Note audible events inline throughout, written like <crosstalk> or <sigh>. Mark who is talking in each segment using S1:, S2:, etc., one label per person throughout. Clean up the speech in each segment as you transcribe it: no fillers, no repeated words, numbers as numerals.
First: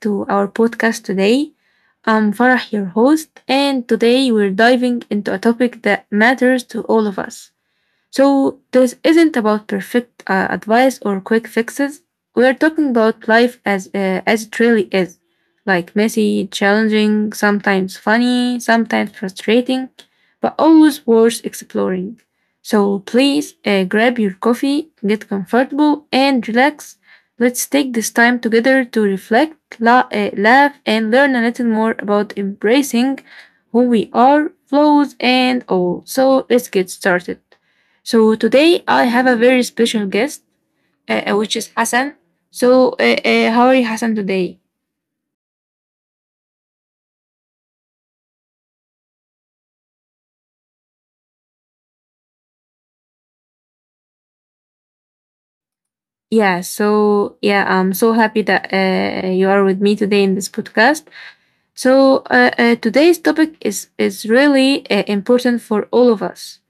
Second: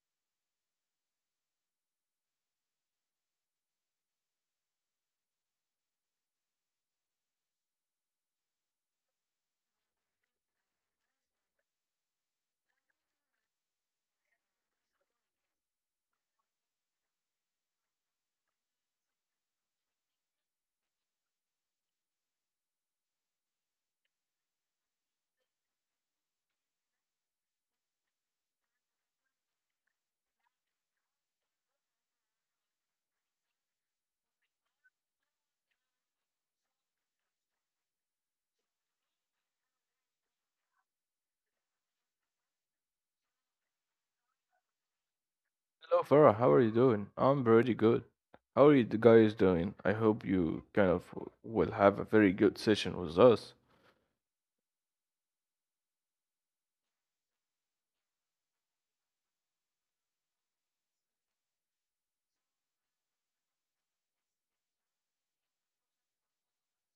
S1: to our podcast today. I'm Farah, your host, and today we're diving into a topic that matters to all of us. So, this isn't about perfect advice or quick fixes. We're talking about life as it really is, like messy, challenging, sometimes funny, sometimes frustrating, but always worth exploring. So, please grab your coffee, get comfortable, and relax. Let's take this time together to reflect, laugh, and learn a little more about embracing who we are, flaws, and all. So, let's get started. So today I have a very special guest, which is Hassan. So how are you, Hassan, today?
S2: Hello, Farah. How are you doing? I'm pretty good. How are you guys doing? I hope you kind of will have a very good session with us.
S1: Yeah. So yeah, I'm so happy that you are with me today in this podcast. So today's topic is really important for all of us.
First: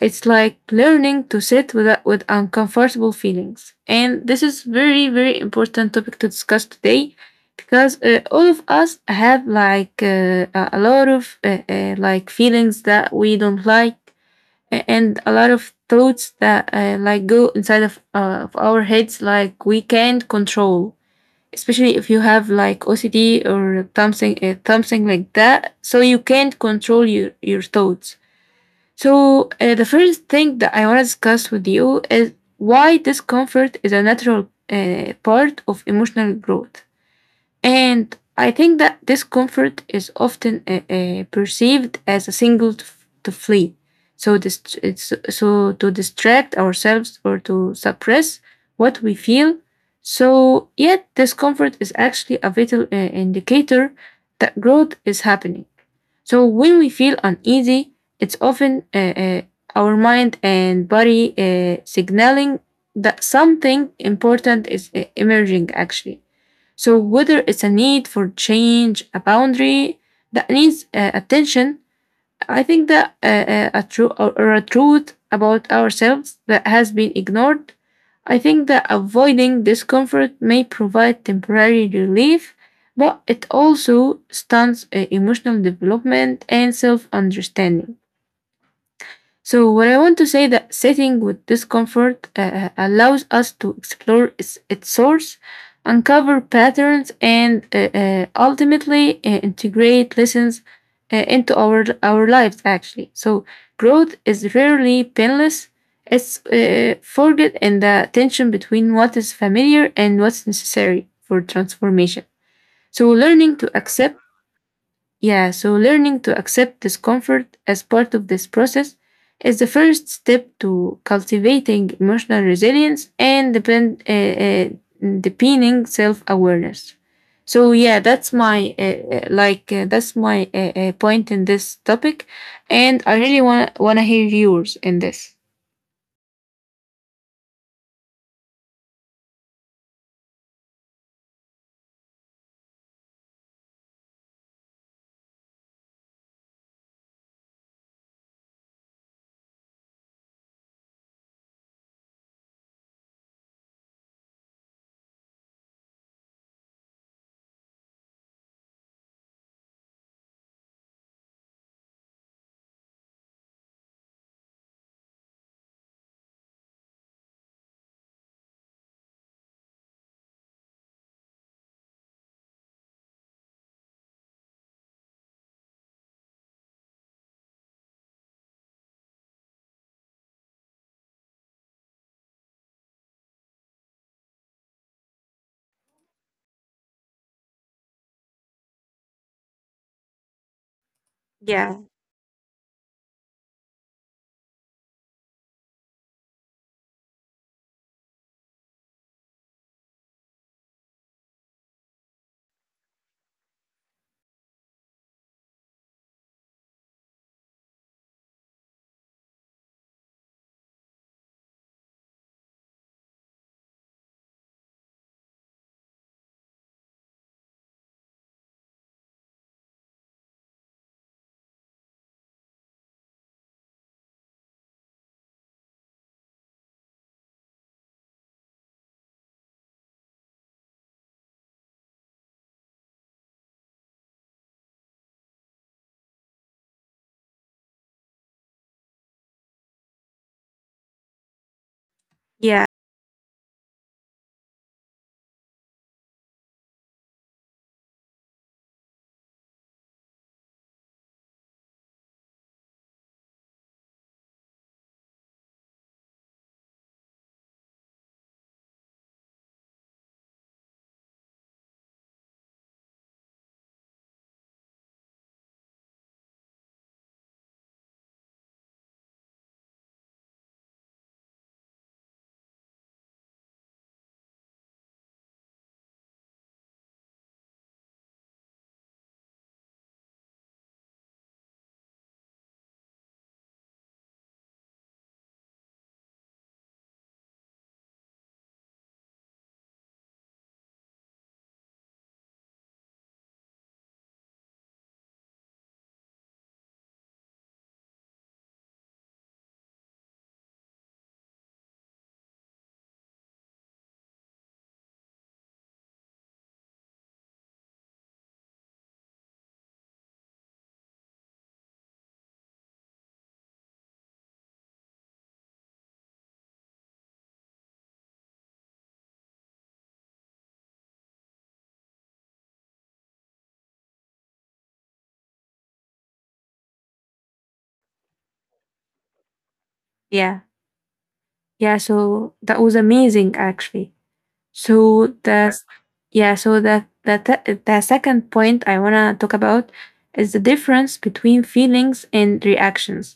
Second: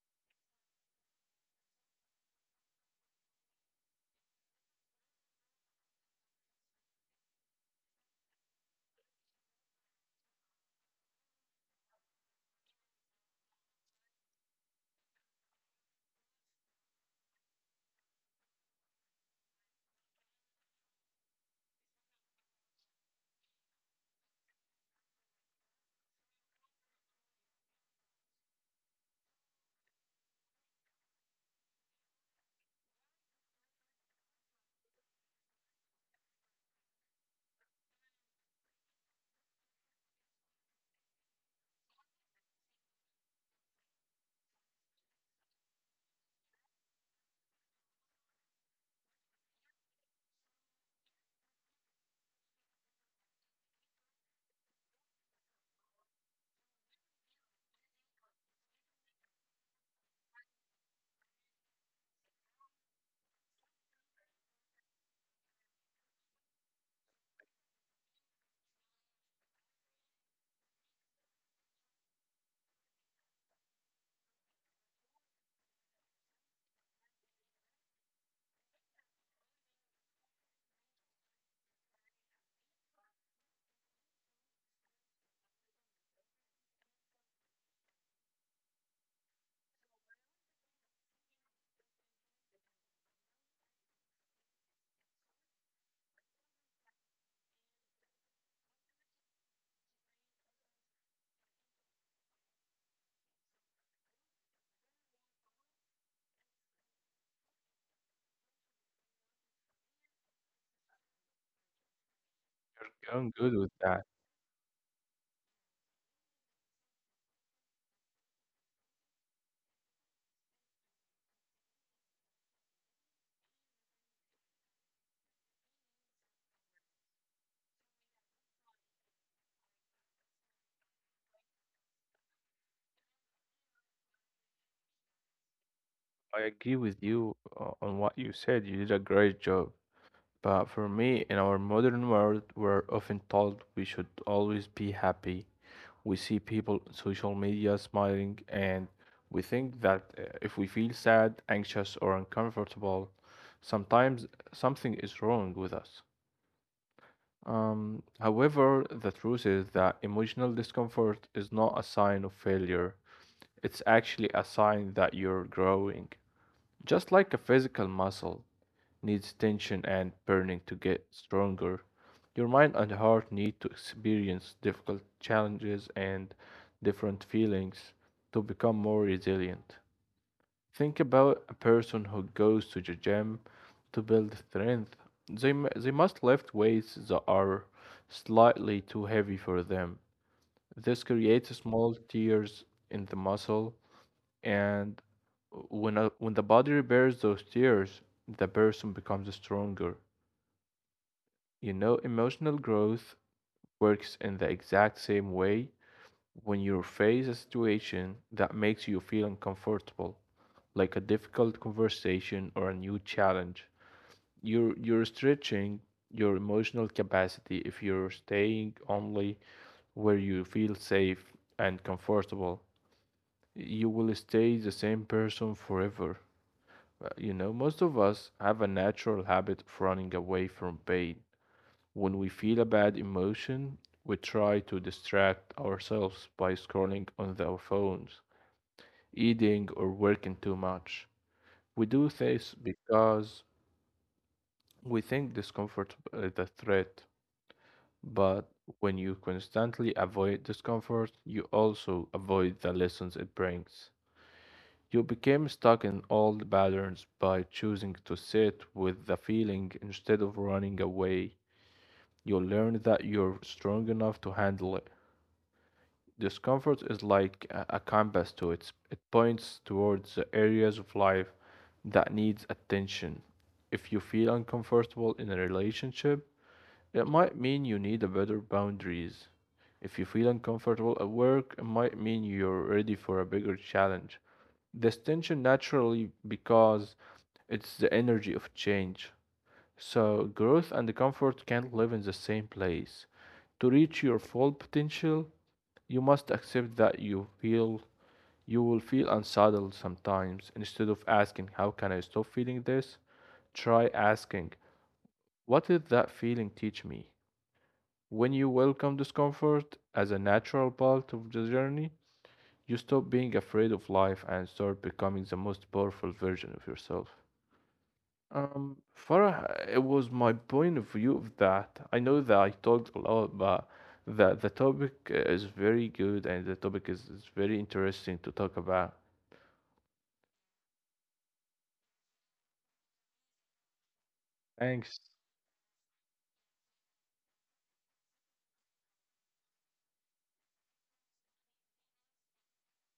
S1: It's like learning to sit with uncomfortable feelings. And this is very, very important topic to discuss today because all of us have like a lot of like feelings that we don't like and a lot of thoughts that like go inside of our heads like we can't control, especially if you have like OCD or something like that, so you can't control your thoughts. So, the first thing that I want to discuss with you is why discomfort is a natural part of emotional growth. And I think that discomfort is often perceived as a signal to flee. So, so to distract ourselves or to suppress what we feel. So, yet discomfort is actually a vital indicator that growth is happening. So when we feel uneasy, it's often our mind and body signaling that something important is emerging actually. So whether it's a need for change, a boundary that needs attention, I think that a true or a truth about ourselves that has been ignored. I think that avoiding discomfort may provide temporary relief, but it also stunts emotional development and self understanding. So what I want to say that sitting with discomfort allows us to explore its source, uncover patterns, and ultimately integrate lessons into our lives. Actually, so growth is rarely painless. It's forget in the tension between what is familiar and what's necessary for transformation. So
S2: I'm
S1: learning
S2: good with
S1: to
S2: that.
S1: accept, yeah, so learning to accept discomfort as part of this process is the first step to cultivating emotional resilience and deepening self awareness. So yeah, that's my point in this topic, and I really want to hear yours in this.
S2: I agree with you on what you said. You did a great job. But for me, in our modern world, we're often told we should always be happy. We see people on social media smiling, and we think that if we feel sad, anxious, or uncomfortable, sometimes something is wrong with us. However, the truth is that emotional discomfort is not a sign of failure. It's actually a sign that you're growing. Just like a physical muscle needs tension and burning to get stronger, your mind and heart need to experience difficult challenges and different feelings to become more resilient. Think about a person who goes to the gym to build strength. They must lift weights that are slightly too heavy for them. This creates
S1: Yeah,
S2: small tears in the muscle, and when the body repairs those tears, the person becomes stronger. You know, emotional growth works in the exact same way when you face a situation that makes you feel uncomfortable, like a difficult conversation or a new challenge. You're stretching your emotional capacity if you're staying only where you feel safe and comfortable. You will stay the same person forever. You know, most of us have a natural habit of running away from pain when we feel a bad emotion, we try to distract ourselves by scrolling on our phones, eating, or working too much. We do this
S1: yeah.
S2: because we think discomfort is a threat. But when you constantly avoid discomfort, you also avoid the lessons it brings. You became stuck in old patterns by choosing to sit with the feeling instead of running away. You learned that you're strong enough to handle it. Discomfort is like a compass to it. It points towards the areas of life that needs attention. If you feel uncomfortable in a relationship, it might mean you need a better boundaries. If you feel uncomfortable at work, it might mean you're ready for a bigger challenge. This tension naturally because it's the energy of change. So growth and comfort can't live in the same place. To reach your full potential, you must accept that you will feel unsettled sometimes. Instead of asking, "How can I stop feeling this?" Try asking, "What did that feeling teach me?" When you welcome discomfort as a natural part of the journey, you stop being afraid of life and start becoming the most powerful version of yourself. Farah, it was my point of view of that. I know that I talked a lot, but the topic is very good and the topic is very interesting to talk about.
S1: Yeah, yeah. So that was amazing, actually.
S2: Thanks.
S1: So that's, yeah. So the second point I wanna talk about is the difference between feelings and reactions.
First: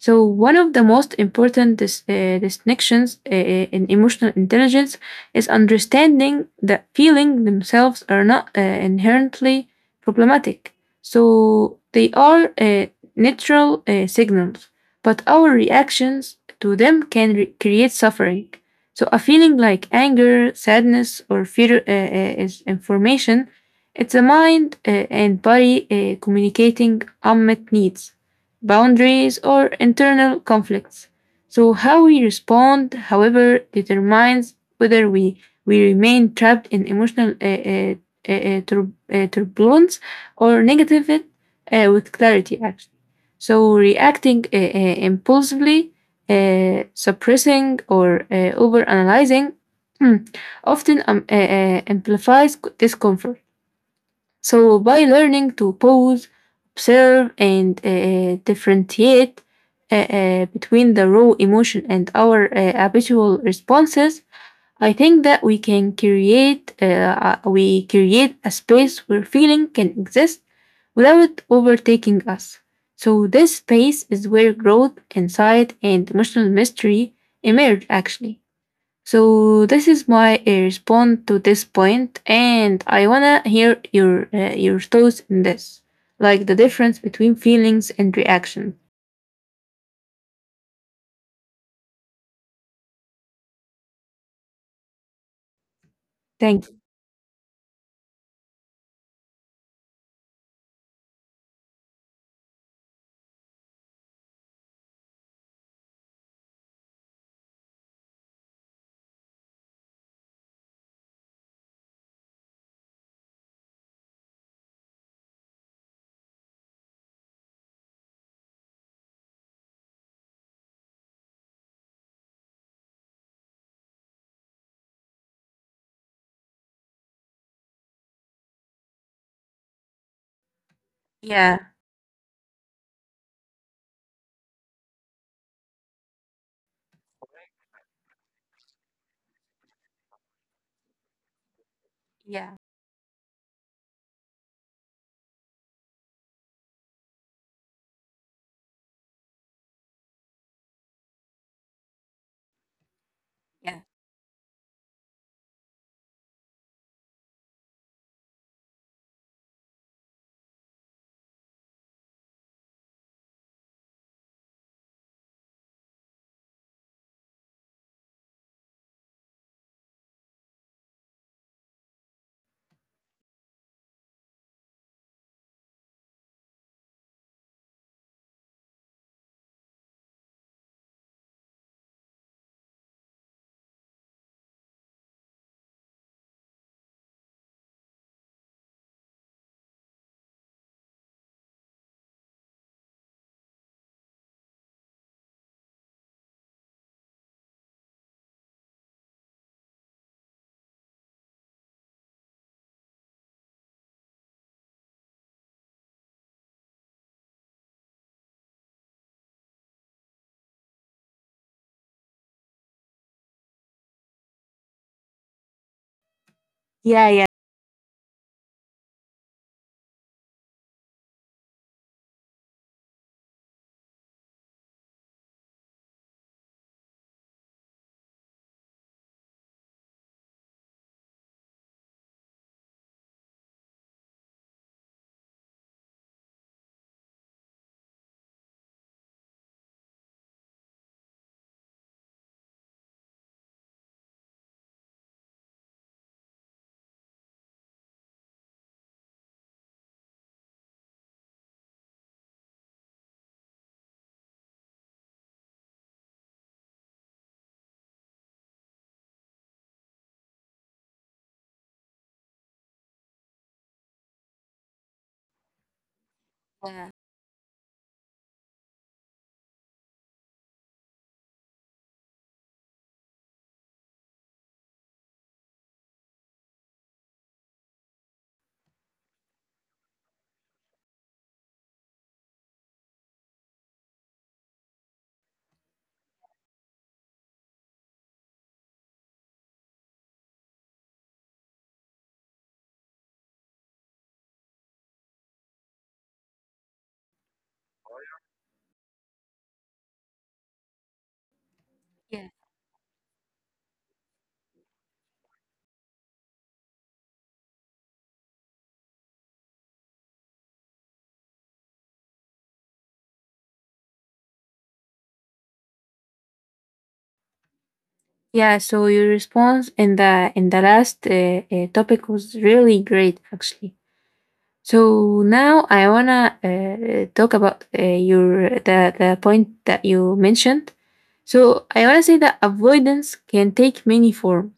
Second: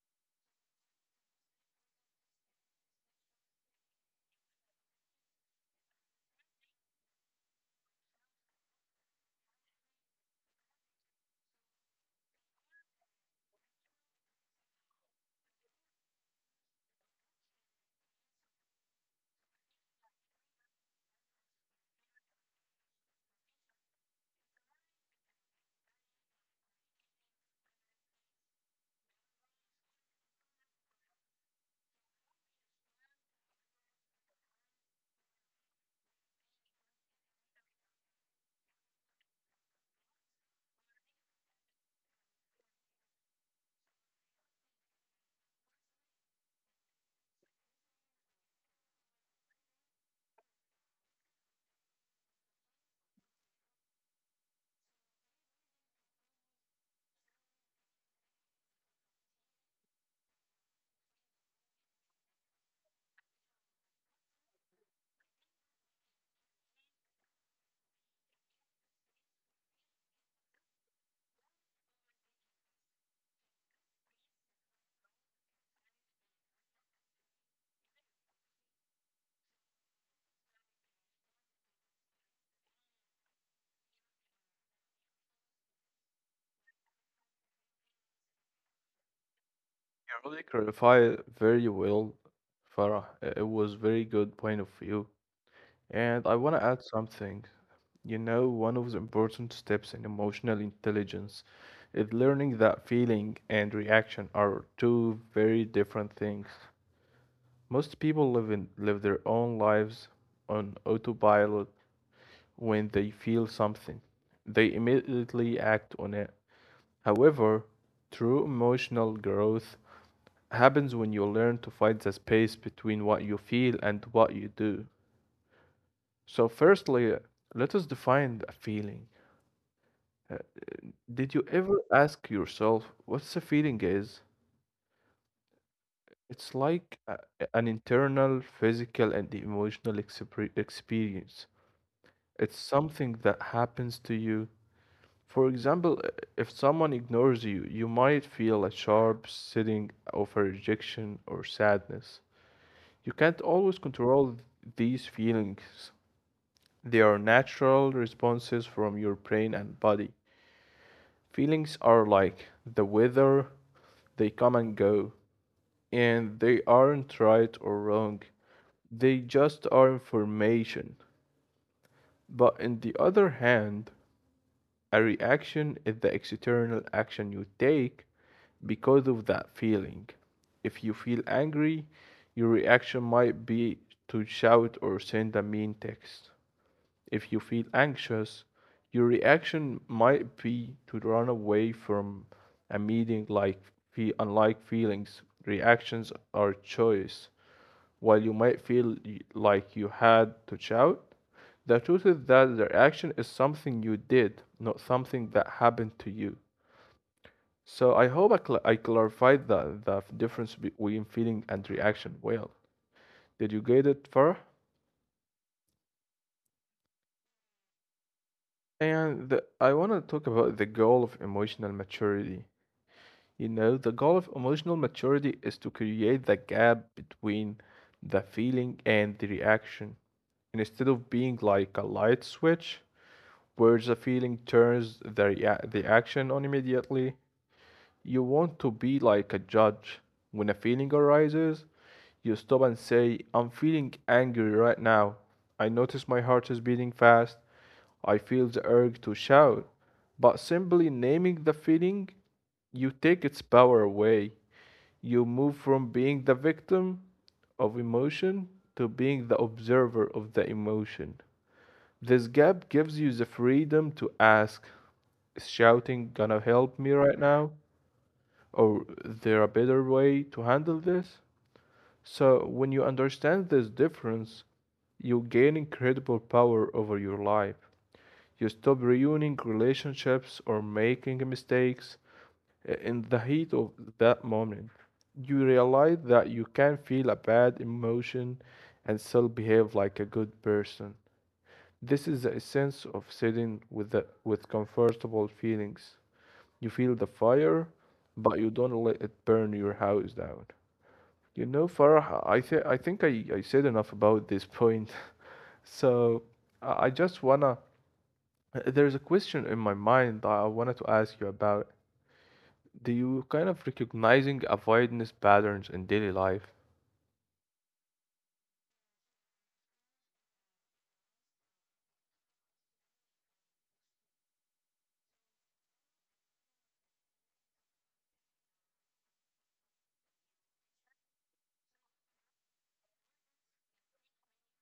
S1: So, one of the most important distinctions in emotional intelligence is understanding that feelings themselves are not inherently problematic. So, they are natural signals, but our reactions to them can create suffering. So, a feeling like anger, sadness, or fear is information. It's a mind and body communicating unmet needs, boundaries, or internal conflicts. So, how we respond, however, determines whether we remain trapped in emotional turbulence or negative it with clarity, actually. So, reacting impulsively, suppressing, or overanalyzing <clears throat> often amplifies discomfort. So by learning to pause, observe, and differentiate between the raw emotion and our habitual responses, I think that we can create a space where feeling can exist without overtaking us. So this space is where growth, insight, and emotional mystery emerge actually. So this is my response to this point, and I wanna hear your thoughts in this, like the difference between feelings and reaction.
S2: You really clarified it very well, Farah. It was very good point of view. And I want to
S1: Thank you.
S2: add something. You know, one of the important steps in emotional intelligence is learning that feeling and reaction are two very different things. Most people live their own lives on autopilot when they feel something. They immediately act on it. However, true emotional growth happens when you learn to find the space between what you feel and what you do. So, firstly, let us define a feeling. Uh, Did you
S1: Yeah,
S2: ever ask yourself what's a feeling is? It's like an internal, physical, and emotional experience.
S1: yeah,
S2: It's something that happens to you. For example, if someone ignores you, you might feel a sharp sitting of a rejection or sadness. You can't always
S1: yeah,
S2: control these feelings. They are natural responses from your brain and body. Feelings are like the weather, they come and go, and they aren't right or wrong. They just are information. But on the other hand, a reaction is the external action you take because of that feeling. If you feel angry, your reaction might be to shout or send a mean text. If you feel anxious, your reaction might be to run away from a meeting like unlike feelings. Reactions are choice. While you might feel like you had to shout, the truth is that the reaction is something you did, not something that happened to you. So I hope I clarified the difference between feeling and reaction well. Did you get it, Farah?
S1: yeah, yeah,
S2: I want to talk about the goal of emotional maturity. You know, the goal of emotional maturity is to create the gap between the feeling and the reaction. Instead of being like a light switch, where the feeling turns the action on immediately. You want to be like a judge. When a feeling arises, you stop and say, "I'm feeling angry right now. I notice my heart is beating fast. I feel the urge to shout." But simply naming the feeling, you take its power away. You move from being the victim of emotion to being the observer of the emotion. This gap gives you the freedom to ask, is shouting gonna help
S1: yeah,
S2: me right now? Or is there a better way to handle this? So, when you understand this difference, you gain incredible power over your life. You stop ruining relationships or making mistakes in the heat of that moment. You realize that you can feel a bad emotion and still behave like a good person. This is the essence of sitting with the, with comfortable feelings. You feel the fire, but you don't let it burn your house down. You know, Farah,
S1: yeah.
S2: I th I think I said enough about this point. <laughs> So I just wanna, there's a question in my mind that I wanted to ask you about. Do you kind of recognizing avoidance patterns in daily life?
S1: Yeah. So your response in the last topic was really great, actually. So now I wanna talk about your the point that you mentioned. So I wanna say that avoidance can take many forms,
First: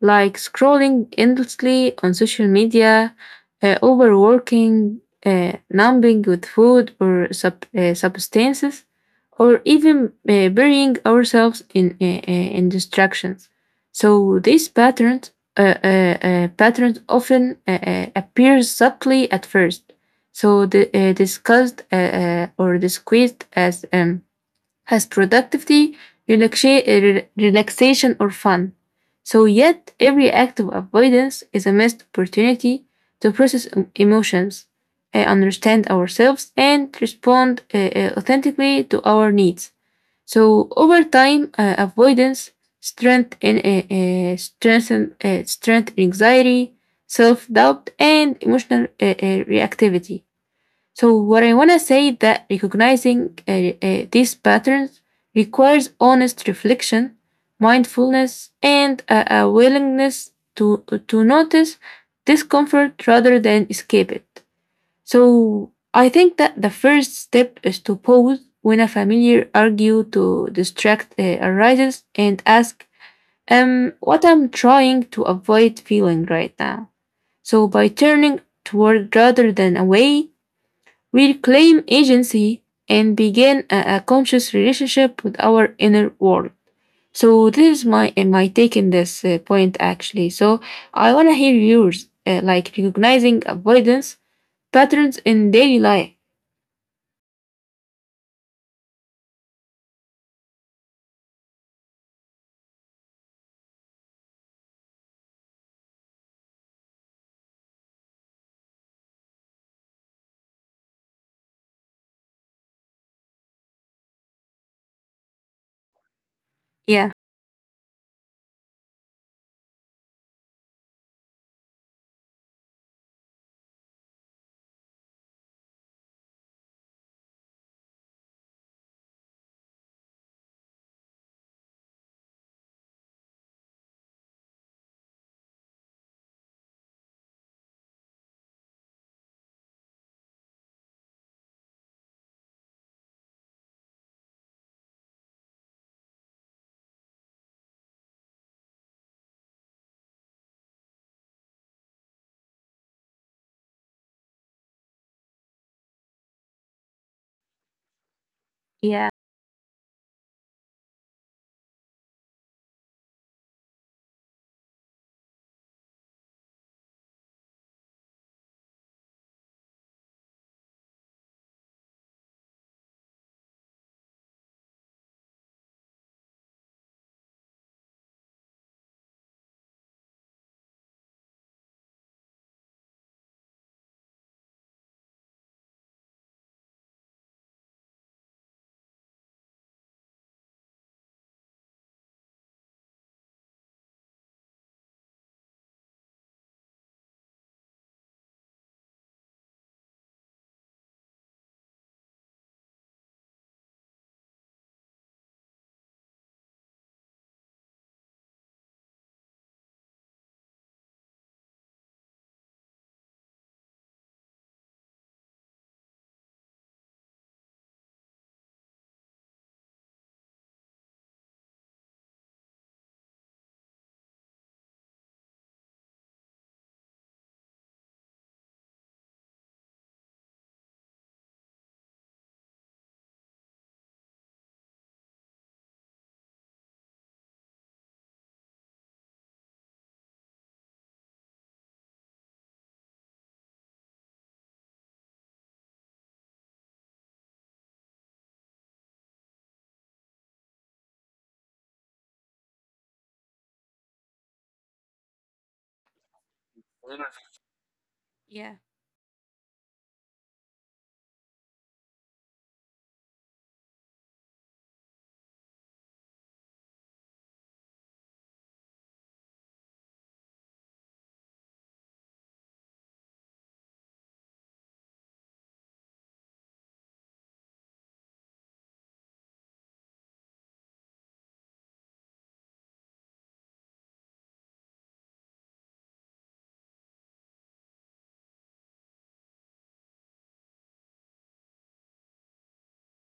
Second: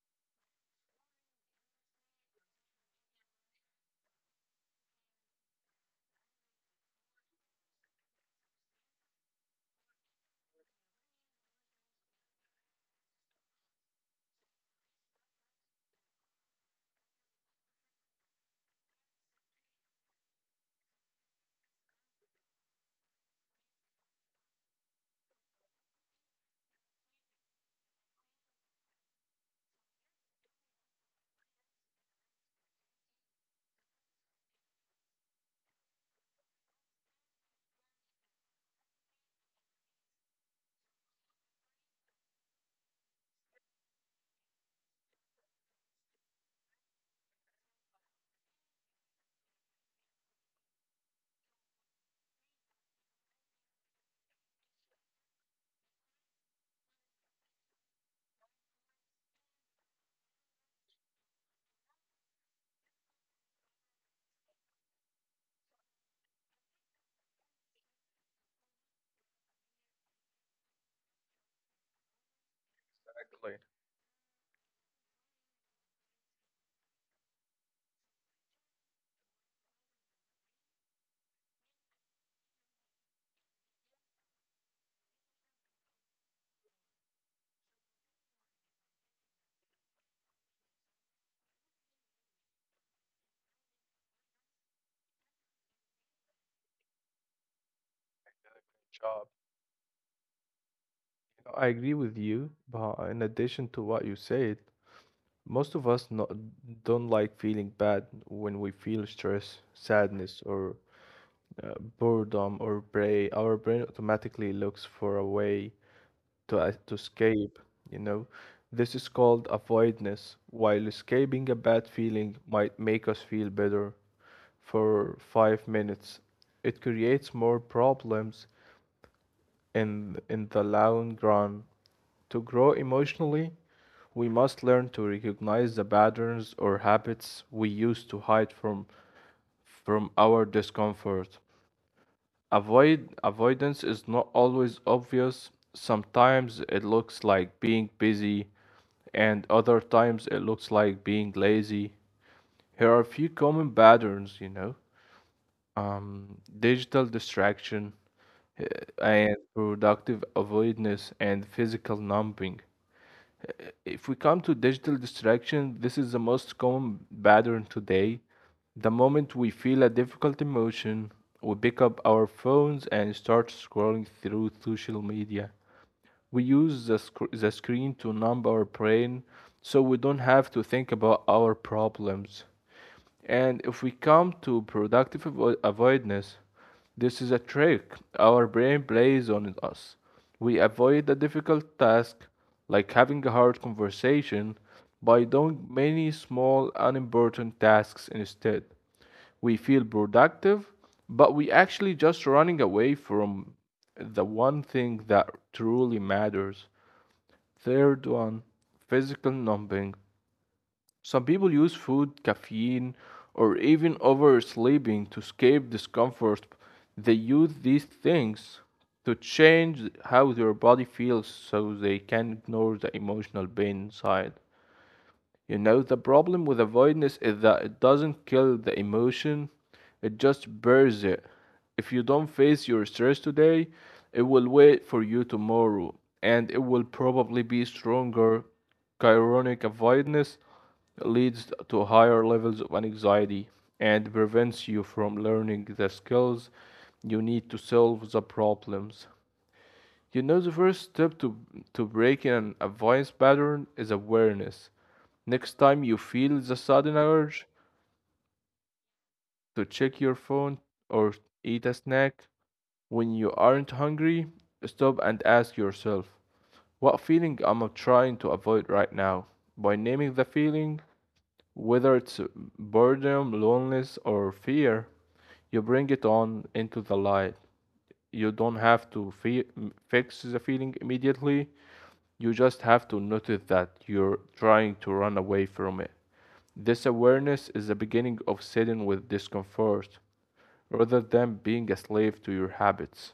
S1: like scrolling endlessly on social media, overworking, numbing with food or substances, or even burying ourselves in distractions. So these patterns often appear subtly at first, so the, discussed or disguised as productivity, relaxa- uh, relaxation, or fun. So yet every act of avoidance is a missed opportunity to process emotions, understand ourselves, and respond authentically to our needs. So over time, avoidance strength in strengthen strength anxiety, self doubt, and emotional reactivity. So what I want to say that recognizing these patterns requires honest reflection, mindfulness, and a willingness to notice discomfort rather than escape it. So I think that the first step is to pause when a familiar argue to distract arises and ask, what I'm trying to avoid feeling right now. So by turning toward rather than away, we reclaim agency and begin a conscious relationship with our inner world. So this is my my take in this point actually. So I wanna hear yours, like recognizing avoidance patterns in daily life.
S2: Job. I agree with you, but in addition to what you said, most of us no, don't like feeling bad when we feel stress, sadness, or boredom or prey. Our brain automatically looks for a way to
S1: Yeah.
S2: escape, you know. This is called avoidance. While escaping a bad feeling might make us feel better for 5 minutes, it creates more problems in the long run. To grow emotionally, we must learn to recognize the patterns or habits we use to hide from our discomfort. Avoidance is not always obvious. Sometimes it looks like being busy, and other times it looks like being lazy. Here are a few common patterns, you know digital distraction uh,
S1: Yeah.
S2: and productive avoidance and physical numbing. Uh, If we come to digital distraction, this is the most common pattern today. The moment we feel a difficult emotion, we pick up our phones and start scrolling through social media. We use the screen to numb our brain so we don't have to think about our problems. And if we come to productive avoidance, this is a trick our brain plays on us. We avoid a difficult task, like having a hard conversation, by doing many small, unimportant tasks instead. We feel productive, but we actually just running away from the one thing that truly matters. Third one, physical numbing. Some people use food, caffeine, or even oversleeping to escape discomfort. They use these things to change how their body feels so they can ignore the emotional pain inside. You know, the problem with avoidance is that it doesn't kill the emotion, it just buries it. If you don't face your stress today, it will wait for you tomorrow, and it will probably be stronger. Chronic avoidance leads to higher levels of anxiety and prevents you from learning the skills you need to solve the problems. You know, the first step to breaking an avoidance pattern is awareness. Next time you feel the sudden urge
S1: Yeah.
S2: to check your phone or eat a snack when you aren't hungry, stop and ask yourself, what feeling am I trying to avoid right now? By naming the feeling, whether it's boredom, loneliness, or fear, you bring it on into the light. You don't have to fix the feeling immediately. You just have to notice that you're trying to run away from it. This awareness is the beginning of sitting with discomfort rather than being a slave to your habits.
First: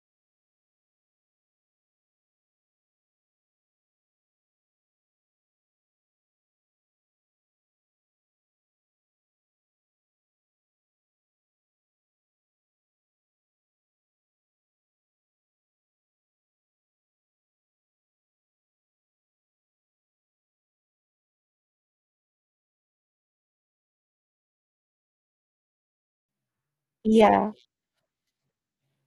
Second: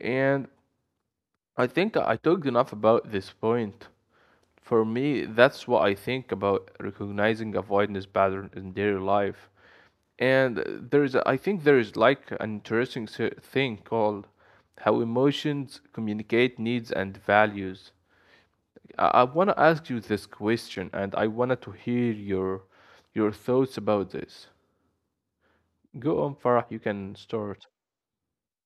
S2: And I think I talked enough about this point. For me, that's what I think about recognizing avoidance pattern in daily life. And there is, I think there is like an interesting thing called how emotions communicate needs and values. I want to ask you this question, and I wanted to hear your thoughts about this. Go on, Farah. You
S1: Yeah,
S2: can start.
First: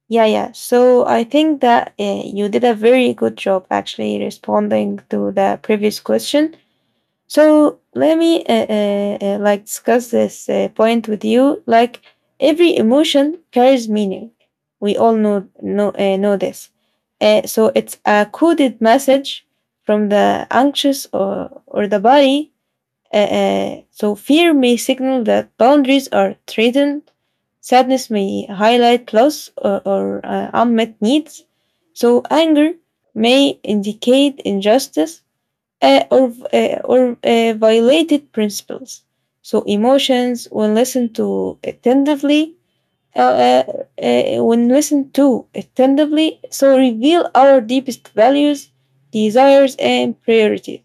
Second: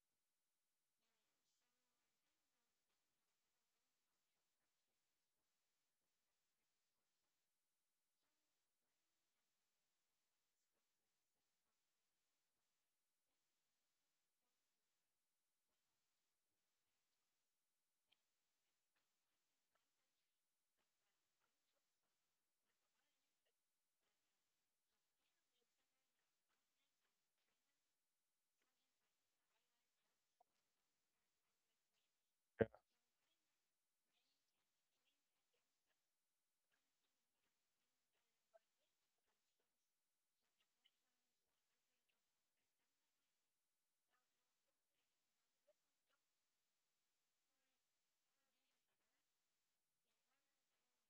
S1: yeah, yeah. So I think that you did a very good job actually responding to the previous question. So let me like discuss this point with you. Like every emotion carries meaning. We all know this. So it's a coded message from the anxious or the body. So fear may signal that boundaries are threatened. Sadness may highlight loss unmet needs. So anger may indicate injustice or violated principles. So emotions, when listened to attentively, uh, uh, so reveal our deepest values, desires, and priorities.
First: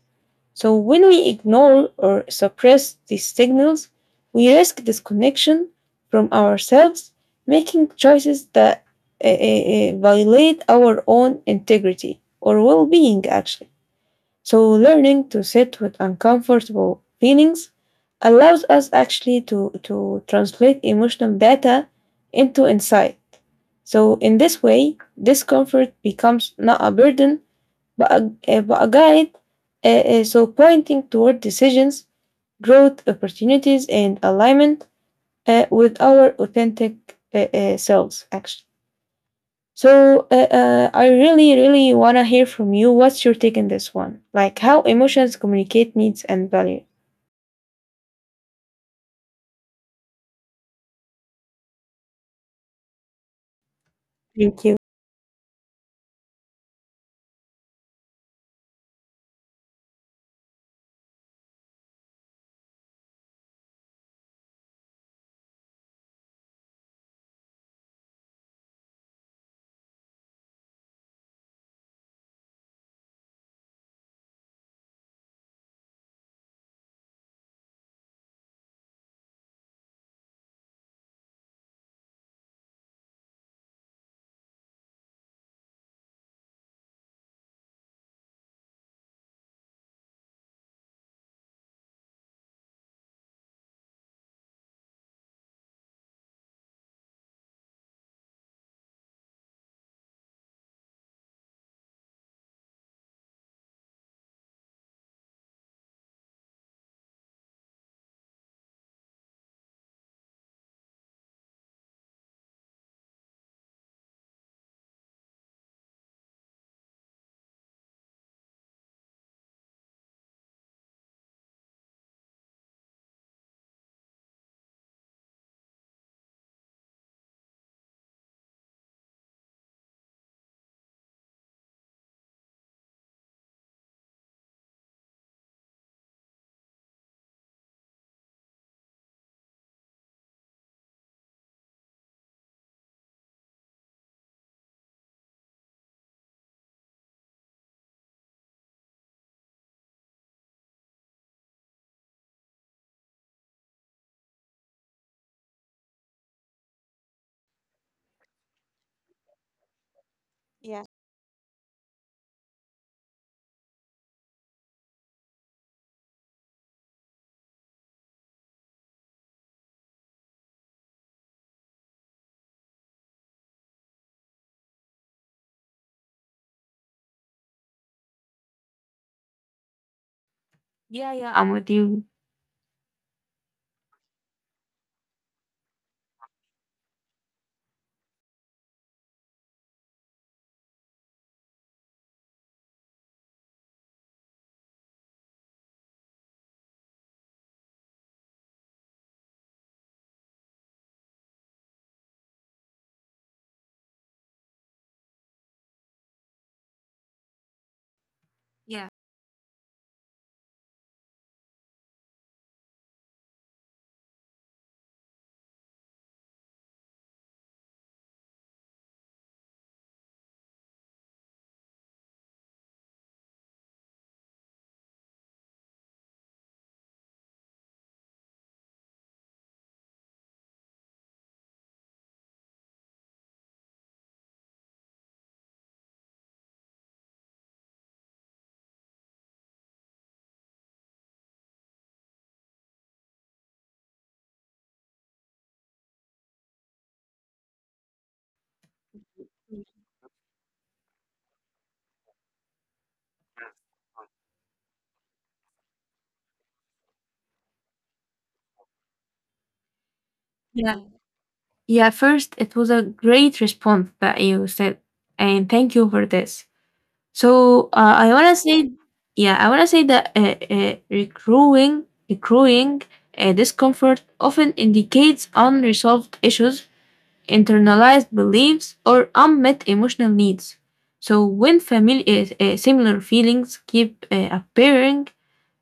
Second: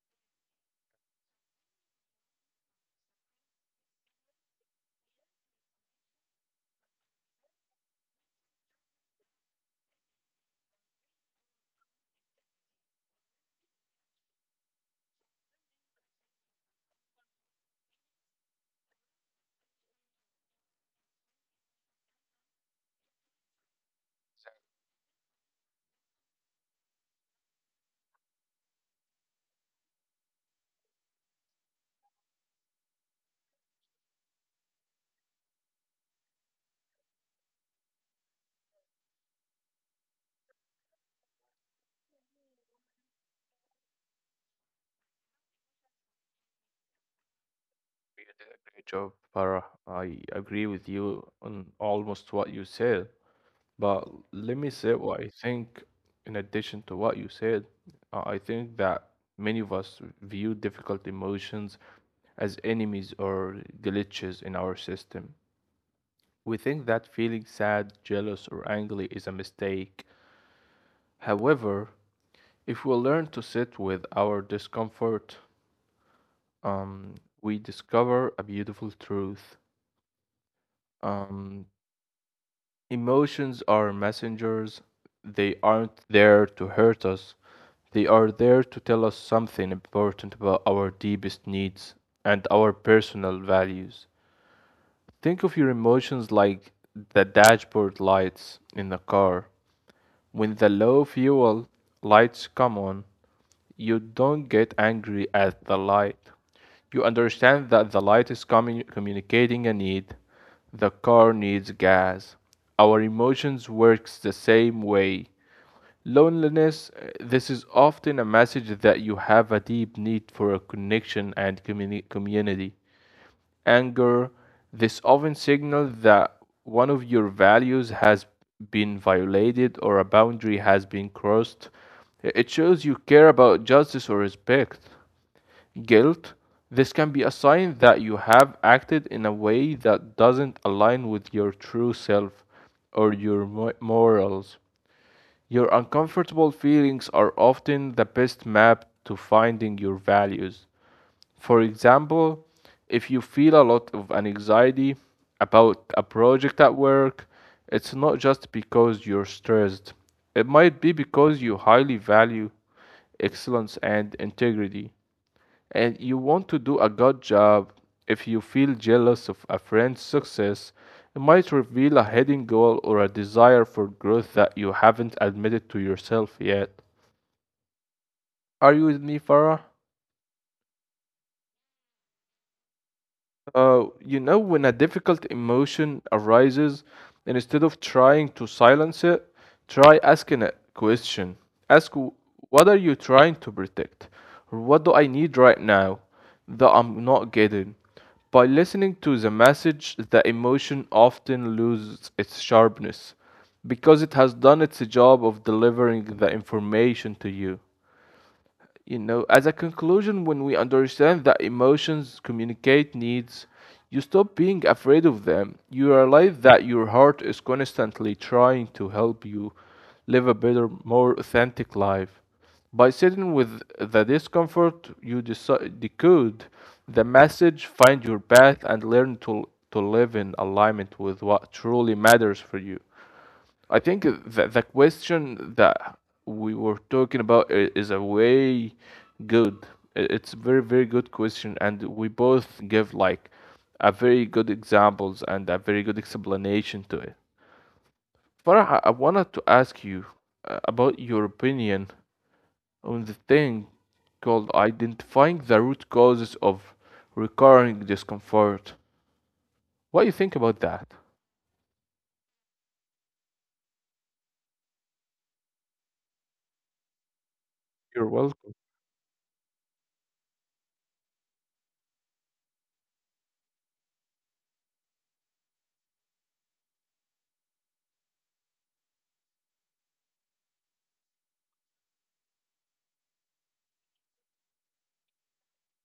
S1: So, when we ignore or suppress these signals, we risk disconnection from ourselves, making choices that violate our own integrity or well being, actually. So, learning to sit with uncomfortable feelings allows us actually to translate emotional data into insight. So, in this way, discomfort becomes not a burden but a guide, so pointing toward decisions, growth, opportunities, and alignment with our authentic selves, actually. So I really, really want to hear from you. What's your take on this one? Like how emotions communicate needs and value.
S2: You did a great job, Farah. I agree with you on almost what you said, but let me
S1: Thank
S2: say
S1: you.
S2: what I think. In addition to what you said, I think that many of us view difficult emotions as enemies or glitches in our system. We think that feeling sad, jealous, or angry is a mistake. However, if we learn to sit with our discomfort, um, we discover a beautiful truth. Um, Emotions are messengers. They aren't there to hurt us, they are there to tell us something important about our deepest needs and our personal values. Think of your emotions like the dashboard lights in a car. When the low fuel lights come on, you don't get angry at the light. You understand that the light is communicating a need. The car needs gas. Our emotions works the same way. Loneliness, this is often a message that you have a deep need for a connection and community. Anger, this often signals that one of your values has been violated or a boundary has been crossed. It shows you care about justice or respect. Guilt, this can be a sign that you have acted in a way that doesn't align with your true self or your morals. Your uncomfortable feelings are often the best map to finding your values. For example, if you feel a lot of anxiety about a project at work, it's not just because you're stressed. It might be
S1: Yeah.
S2: because you highly value excellence and integrity, and you want to do a good job. If you feel jealous of a friend's success, it might reveal a hidden goal or a desire for growth that you haven't admitted to yourself yet. Are you with me, Farah?
S1: Yeah, yeah, I'm with you.
S2: When a difficult emotion arises, and instead of trying to silence it, try asking a question. Ask, what are you trying to protect? Or what do I need right now that I'm not getting? By listening to the message, the emotion often loses its sharpness because it has done its job of delivering the information to you you
S1: Yeah.
S2: know As a conclusion, when we understand that emotions communicate needs, you stop being afraid of them. You realize that your heart is constantly trying to help you live a better, more authentic life. By sitting with the discomfort, you decode the message, find your path, and learn to live in alignment with what truly matters for you. I think the question that we were talking about is a way good. It's a very, very good question, and we both give like a very good examples and a very good explanation to it. Farah, I wanted to ask
S1: Mm,
S2: you about your opinion on the thing called identifying the root causes of recurring discomfort. What do you think about that?
S1: yeah. Mm. Yeah, first, it was a great response that you said, and thank you for this. So,
S2: You're
S1: I
S2: welcome.
S1: wanna say, yeah, I wanna say that recruiting discomfort often indicates unresolved issues, internalized beliefs, or unmet emotional needs. So, when family similar feelings keep appearing,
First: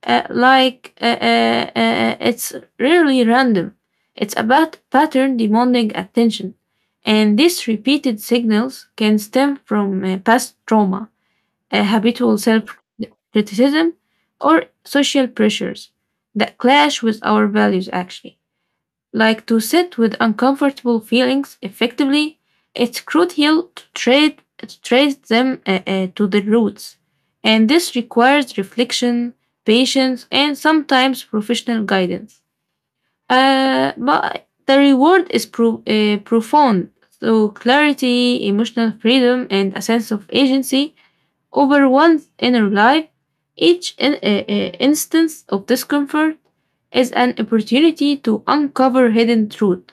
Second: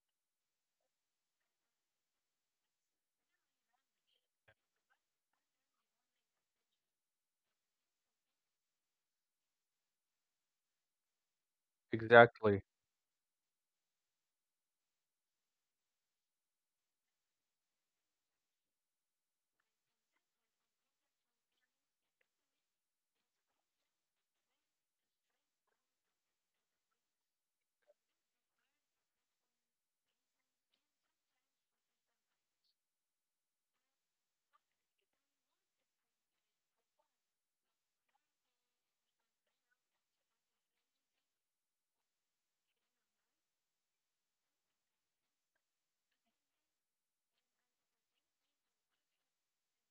S1: it's rarely random. It's about pattern demanding attention, and these repeated signals can stem from past trauma, habitual
S2: Exactly.
S1: self criticism, or social pressures that clash with our values, actually. Like to sit with uncomfortable feelings effectively, it's crucial to trace them to the roots. And this requires reflection, patience, and sometimes professional guidance. But the reward is profound. So, clarity, emotional freedom, and a sense of agency over one's inner life, each instance of discomfort is an opportunity to uncover hidden truth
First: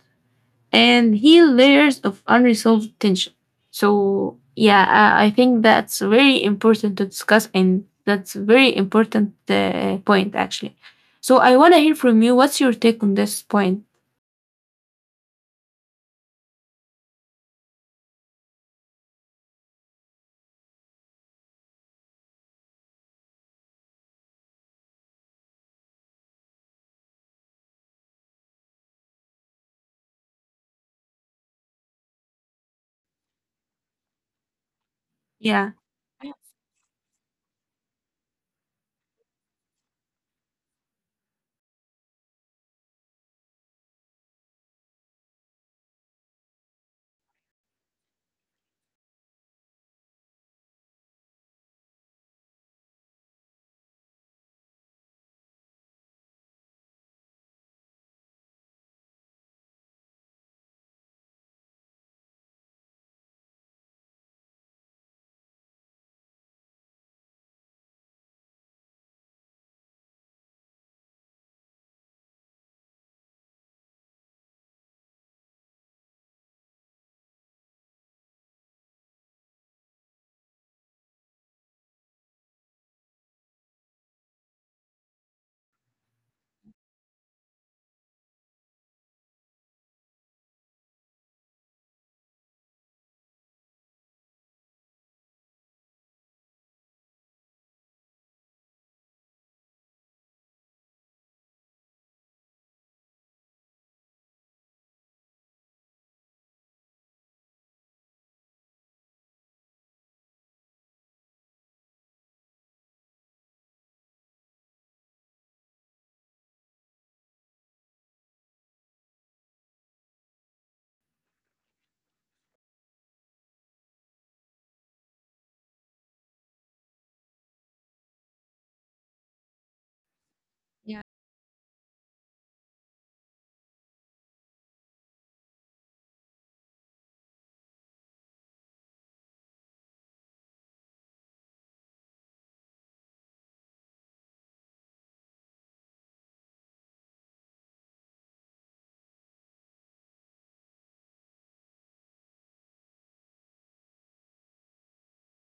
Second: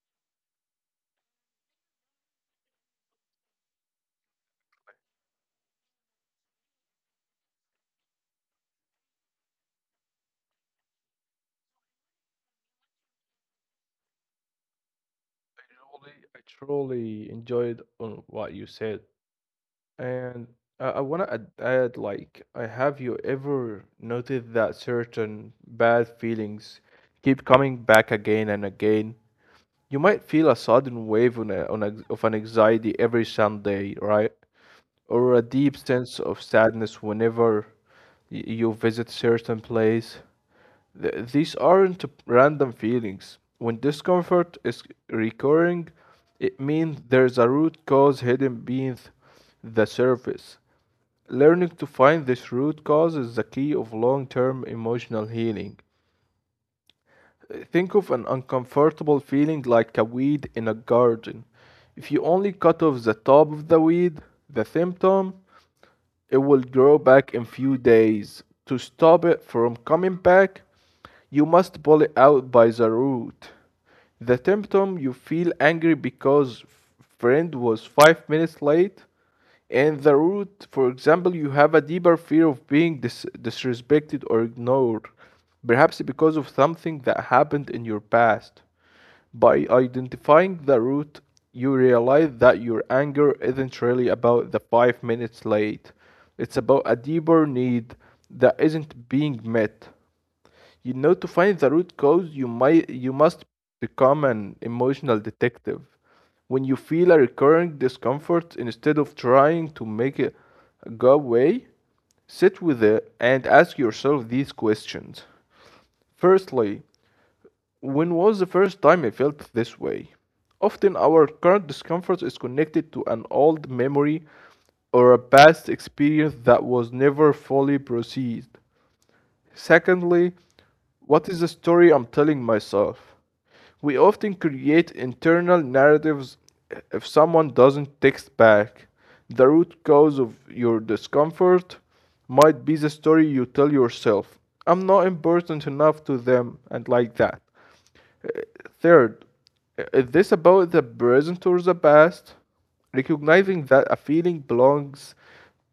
S1: and heal layers of unresolved tension. So, yeah, I think that's very important to discuss, and that's very important point actually. So, I want to hear from you. What's your take on this point?
S2: Truly, I truly enjoyed on what you said, and I want to like, I have you ever noticed that certain bad feelings keep coming back again and again? You might feel a sudden wave of an anxiety every Sunday, right? Or a
S1: Yeah.
S2: deep sense of sadness whenever you visit certain place. These aren't random feelings. When discomfort is recurring, it means there's a root cause hidden beneath the surface. Learning to find this root cause is the key of long term emotional healing. Think of an uncomfortable feeling like a weed in a garden. If you only cut off the top of the weed, the symptom, it will grow back in few days. To stop it from coming back, you must pull it out by the root. The symptom, you feel angry because friend was 5 minutes late, and the root, for example, you have a deeper fear of being disrespected or ignored, perhaps because of something that happened in your past. By identifying the root, you realize that your anger isn't really about the 5 minutes late. It's about a deeper need that isn't being met. You know, to find the root cause, you must become an emotional detective. When you feel a recurring discomfort, instead of trying to make it go away, sit with it and ask yourself these questions. Firstly, when was the first time I felt this way? Often, our current discomfort is connected to an old memory or a past experience that was never fully processed. Secondly,
S1: Yeah.
S2: what is the story I'm telling myself? We often create internal narratives if someone doesn't text back. The root cause of your discomfort might be the story you tell yourself. I'm not important enough to them, and like that. Third, is this about the present or the past? Recognizing that a feeling belongs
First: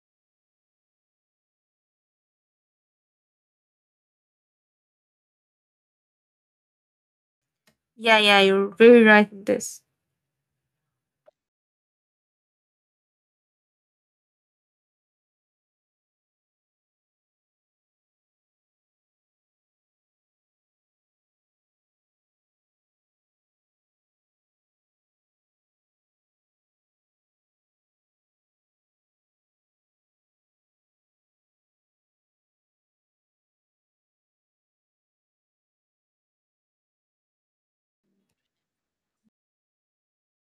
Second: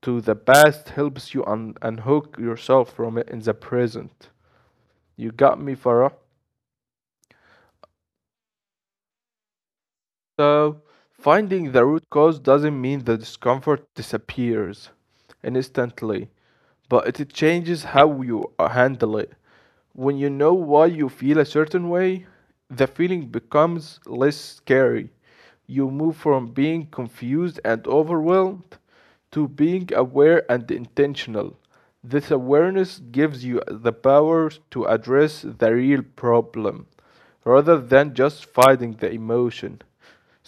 S2: to the past helps you unhook yourself from it in the present. You got me, Farah?
S1: Yeah, yeah, you're very right in this.
S2: So, finding the root cause doesn't mean the discomfort disappears instantly, but it changes how you handle it. When you know why you feel a certain way, the feeling becomes less scary. You move from being confused and overwhelmed to being aware and intentional. This awareness gives you the power to address the real problem rather than just fighting the emotion.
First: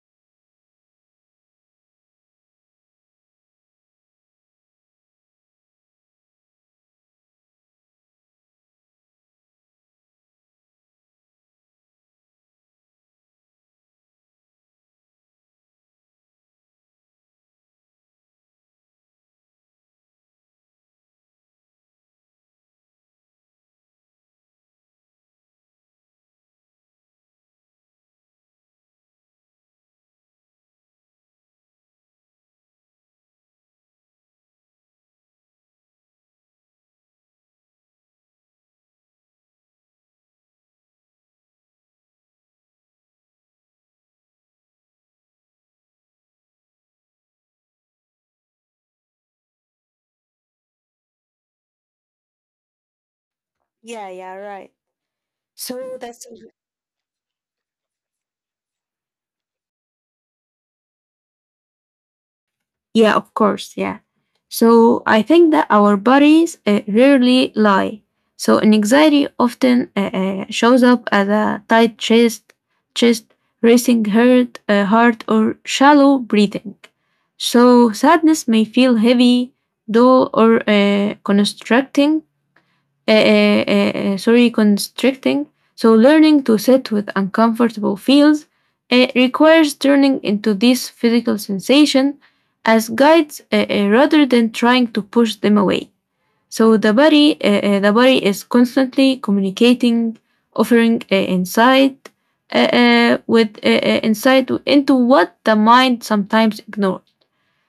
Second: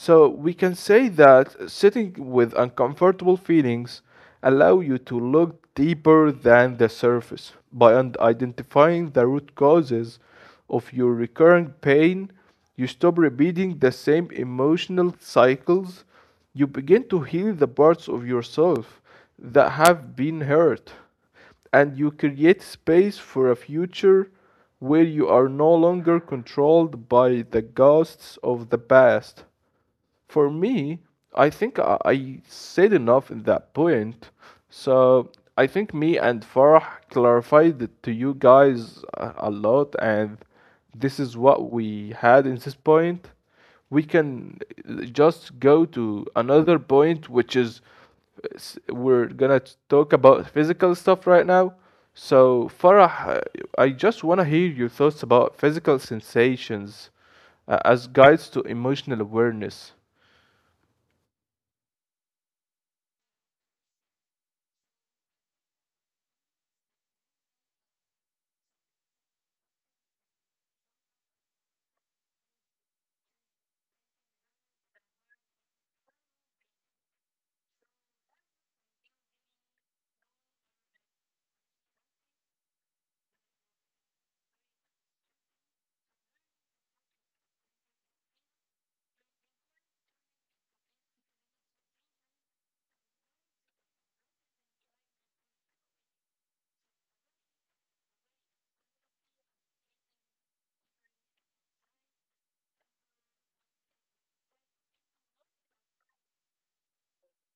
S2: So we can say that sitting with uncomfortable feelings allow you to look deeper than the surface by identifying the root causes of your recurring pain. You stop repeating the same emotional cycles. You begin to heal the parts of yourself that have been hurt, and you create space for a future where you are no longer controlled by the ghosts of the past. For me, I think I said enough in that point. So I think me and Farah clarified it to you guys a lot, and this is what we had in this point. We can just go to another point, which is we're gonna talk about physical stuff right now. So Farah, I
S1: Yeah,
S2: just
S1: yeah,
S2: wanna
S1: right.
S2: hear your thoughts about
S1: So
S2: physical
S1: that's,
S2: sensations as guides to emotional awareness.
S1: yeah, of course. Yeah. So I think that our bodies rarely lie. So an anxiety often shows up as a tight chest, racing heart or shallow breathing. So sadness may feel heavy, dull, or constricting. So learning to sit with uncomfortable feels requires turning into this physical sensation as guides rather than trying to push them away. So the body is constantly communicating, offering insight into what the mind sometimes ignores.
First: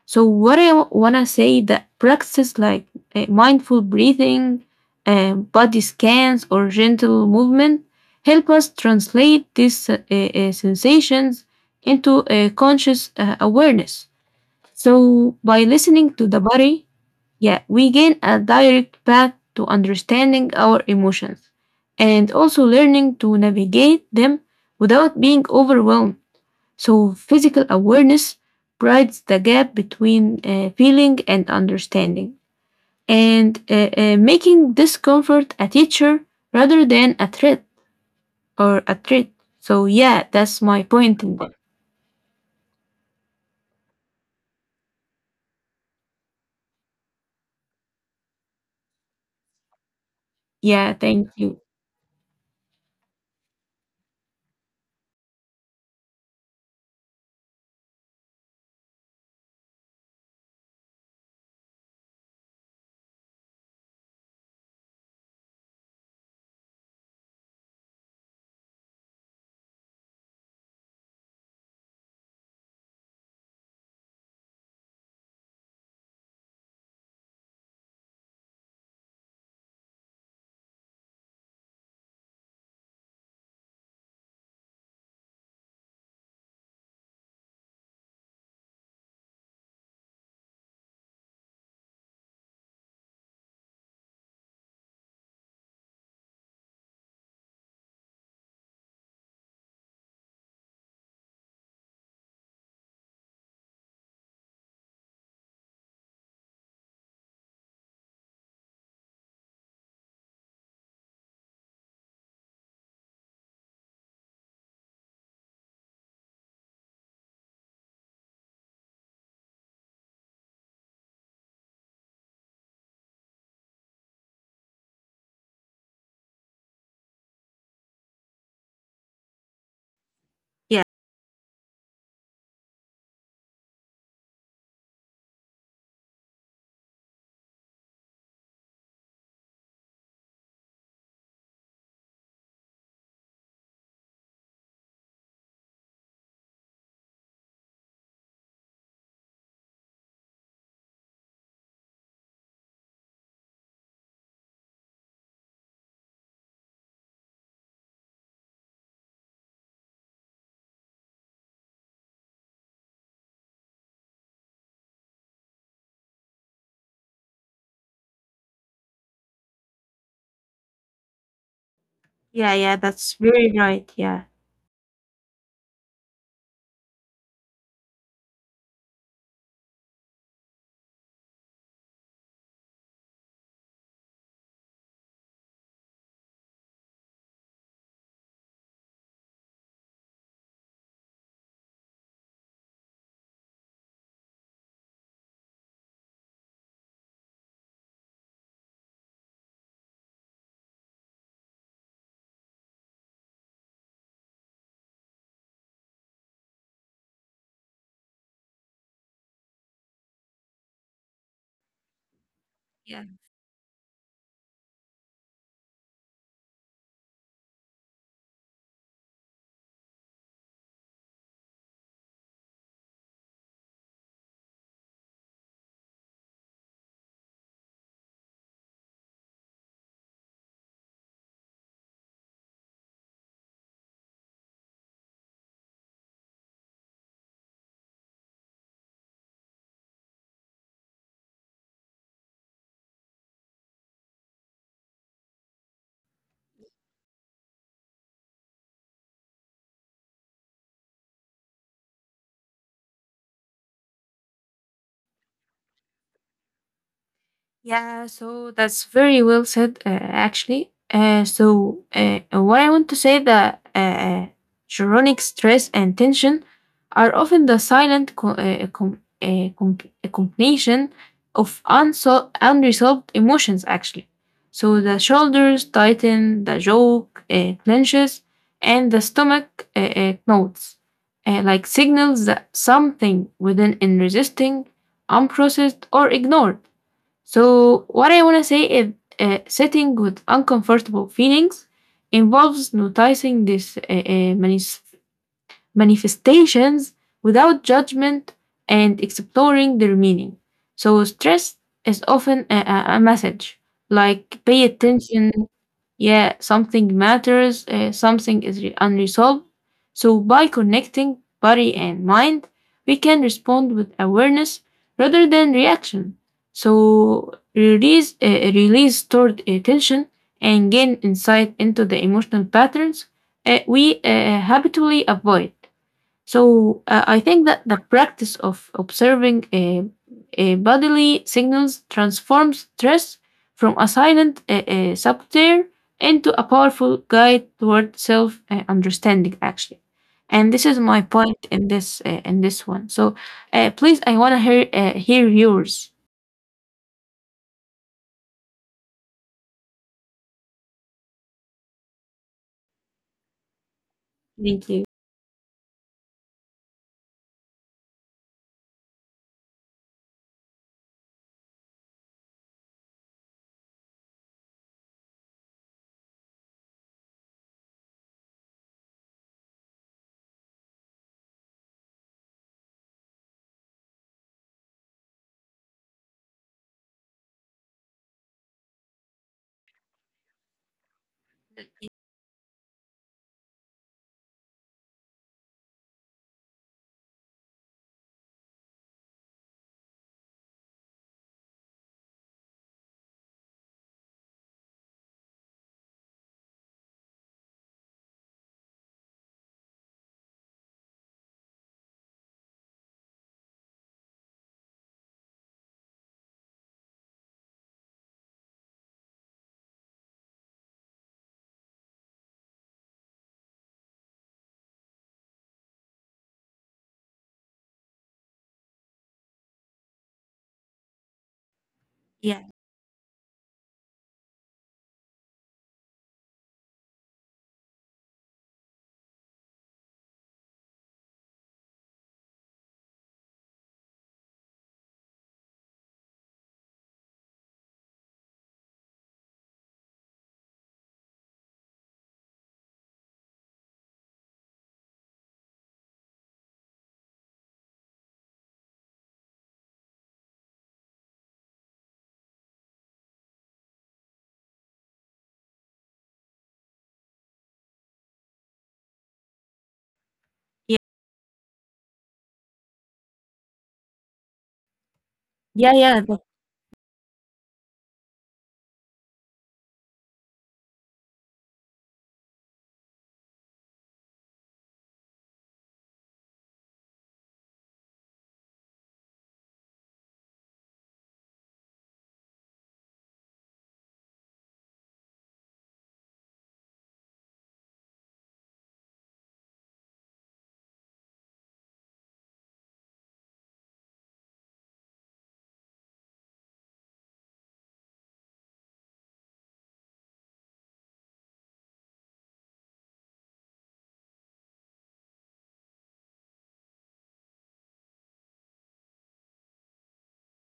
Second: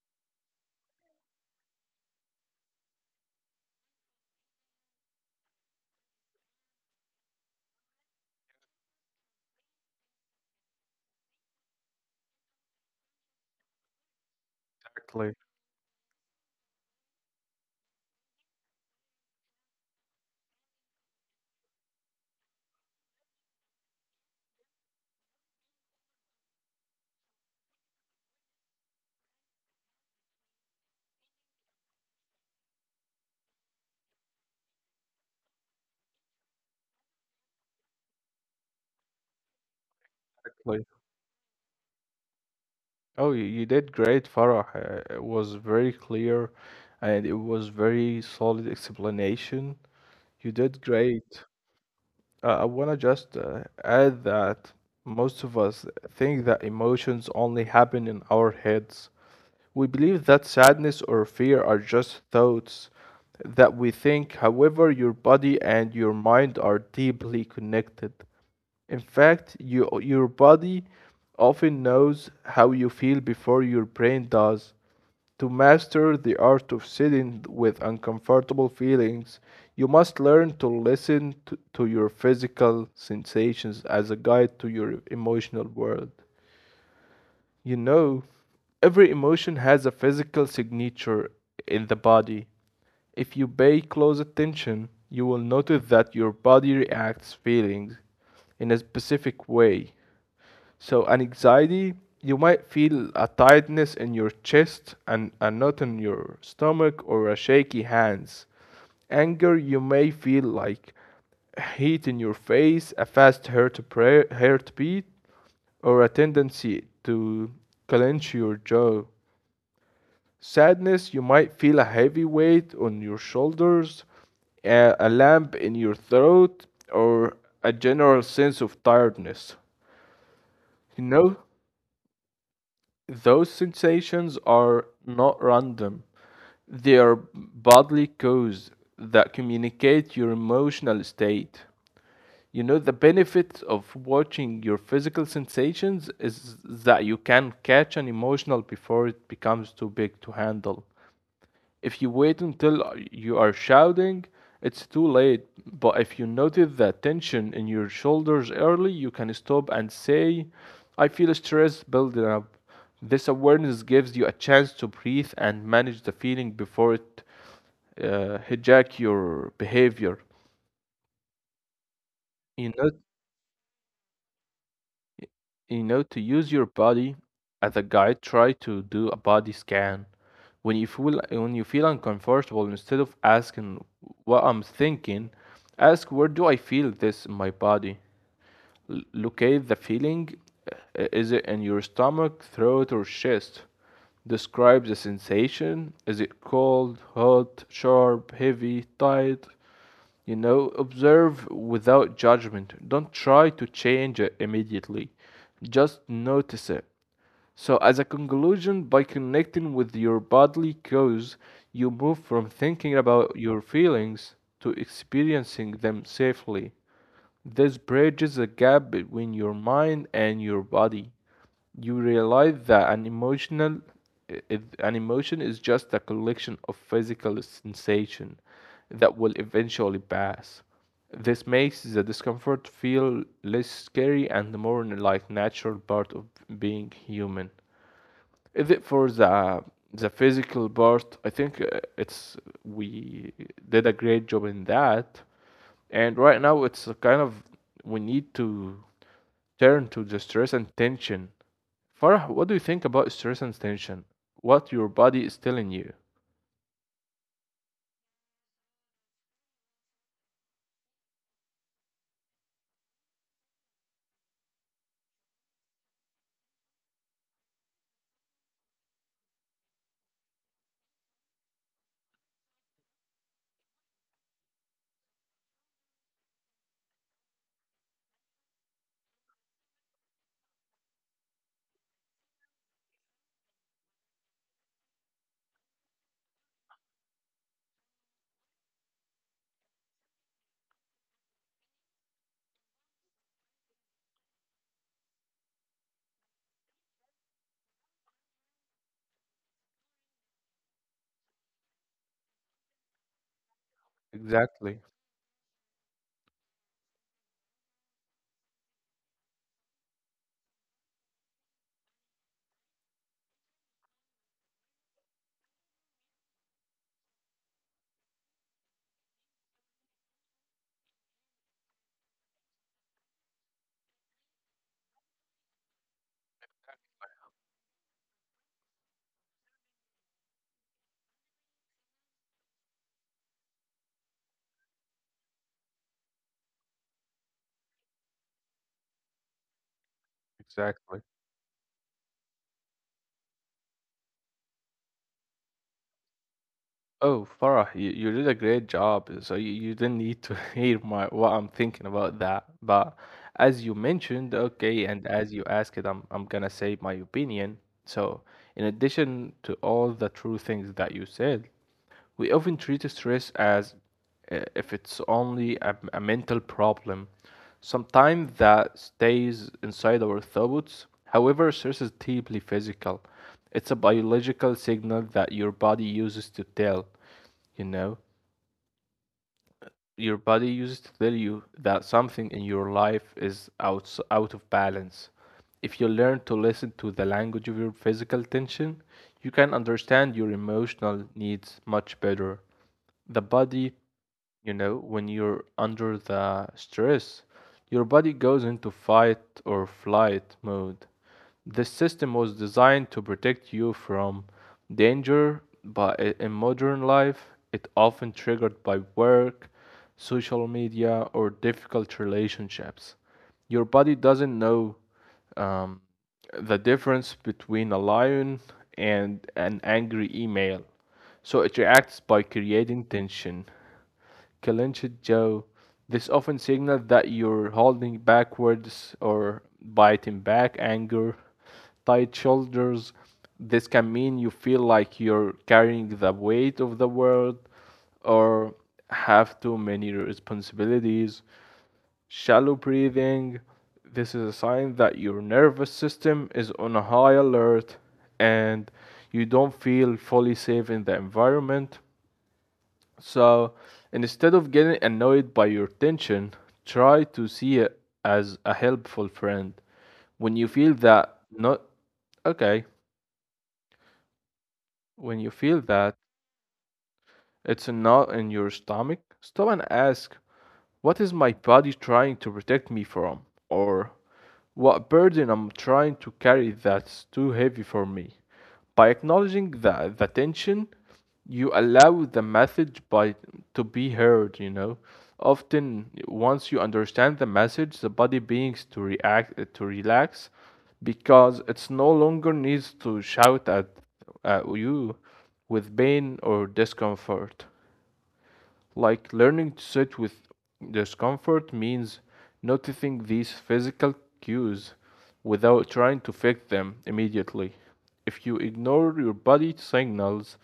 S1: So what I wanna say that practices like mindful breathing, body scans, or gentle movement help us translate these sensations into a conscious awareness.
S2: Exactly.
S1: So by listening to the body, yeah, we gain a direct path to understanding our emotions and also learning to navigate them without being overwhelmed. So physical awareness bridges the gap between feeling and understanding, and making discomfort a teacher rather than a threat or a threat. So, yeah, that's my
S2: Exactly.
S1: point in that.
S2: Oh, you did great, Farah. It was very clear and it was very solid explanation. You did
S1: Yeah, thank
S2: great.
S1: you.
S2: I want to just add that most of us think that emotions only happen in our heads. We believe that sadness or fear are just thoughts that we think. However, your body and your mind are deeply connected. In fact, your body often knows how you feel before your brain does. To master the art of sitting with uncomfortable feelings, you must learn to to your physical sensations as a guide to your emotional world. You know, every emotion has a physical signature in the body. If you pay close attention, you will notice that your body reacts feelings in a specific way. So, an anxiety, you might feel a tightness in your chest and a knot in your stomach or a shaky hands. Anger, you may feel like heat in your face, a fast heartbeat, or a tendency to clench your jaw. Sadness, you might feel a heavy weight on your shoulders, a lump in your throat, or a general sense of tiredness.
S1: Yeah,
S2: You know, those sensations are not random. They are bodily cues that communicate your emotional state. You know, the benefit of watching your physical sensations is that you can catch an emotional before it becomes too big to handle. If you wait until you are shouting, it's too late. But if you notice the tension in your shoulders early, you can stop and say, I feel stress building up. This awareness gives you a chance to breathe and manage the feeling before it hijack your behavior.
S1: yeah,
S2: You
S1: yeah,
S2: know,
S1: that's very right. Yeah.
S2: you know, to use your body as a guide, try to do a body scan when you feel uncomfortable. Instead of asking what I'm thinking, ask, where do I feel this in my body? Locate the feeling. Is it in your stomach, throat, or chest? Describe the sensation. Is it cold, hot, sharp, heavy, tight? You know, observe without judgment. Don't try to change it immediately. Just notice it. So, as a conclusion, by connecting with your bodily cues, you move from thinking
S1: Yeah.
S2: about your feelings to experiencing them safely. This bridges a gap between your mind and your body. You realize that an an emotion is just a collection of physical sensation that will eventually pass. This makes the discomfort feel less scary and more like natural part of being human. Is it for the physical part? I think it's we did a great job in that, and right now it's a kind of we need to turn to the stress and tension. Farah, what do you think about stress and tension? What your body is telling you?
S1: Yeah, so that's very well said, actually. So what I want to say that chronic stress and tension are often the silent combination of unresolved emotions, actually. So the shoulders tighten, the jaw clenches, and the stomach knots, like signals that something within is resisting, unprocessed, or ignored. So what I want to say is sitting with uncomfortable feelings involves noticing these manifestations without judgment and exploring their meaning. So stress is often a message like pay
S2: Exactly.
S1: attention, yeah, something matters, something is unresolved. So by connecting body and mind, we can respond with awareness rather than reaction. So release, release stored tension and gain insight into the emotional patterns we habitually avoid. So I think that the practice of observing bodily signals transforms stress from a silent saboteur into a powerful guide toward self understanding, actually. And this is my
S2: Exactly.
S1: point in this one. So please, I want to hear hear yours.
S2: Oh, Farah, you did a great job. So you didn't need to <laughs> hear my what I'm thinking about that. But as you mentioned,
S1: Thank you.
S2: okay, and as you asked it, I'm gonna say my opinion. So in addition to all the true things that you said, we often treat stress as if it's only a mental problem, sometimes that stays inside our thoughts. However, stress is deeply physical. It's a biological signal that your body uses to tell, you know, your body uses to tell you that something in your life is out of balance. If you learn to listen to the language of your physical tension, you can understand your emotional needs much better. The body when you're under the stress, your body goes into fight or flight mode. This system was designed to protect you from danger, but in modern life, it often triggered by work, social media, or difficult relationships. Your body doesn't know um, the difference between a lion and an angry email, so it reacts by
S1: Yeah,
S2: creating tension. Clenched jaw. This often signals that you're holding backwards or biting back anger. Tight shoulders. This can mean you feel like you're carrying the weight of the world or have too many responsibilities. Shallow breathing. This is a sign that your nervous system is on a high alert and you don't feel fully safe in the environment. So instead of getting annoyed by your tension, try to see it as a helpful friend. When you feel
S1: yeah,
S2: that, not okay, when you feel
S1: yeah,
S2: that,
S1: yeah.
S2: it's a knot in your stomach. Stop and ask, what is my body trying to protect me from? Or what burden I'm trying to carry that's too heavy for me? By acknowledging the tension, you allow the message by to be heard. Often once you understand the message, the body begins to react to relax because it's no longer needs to shout at you with pain or discomfort. Like learning to sit with discomfort means noticing these physical cues without trying to fix them immediately. If you ignore your body signals,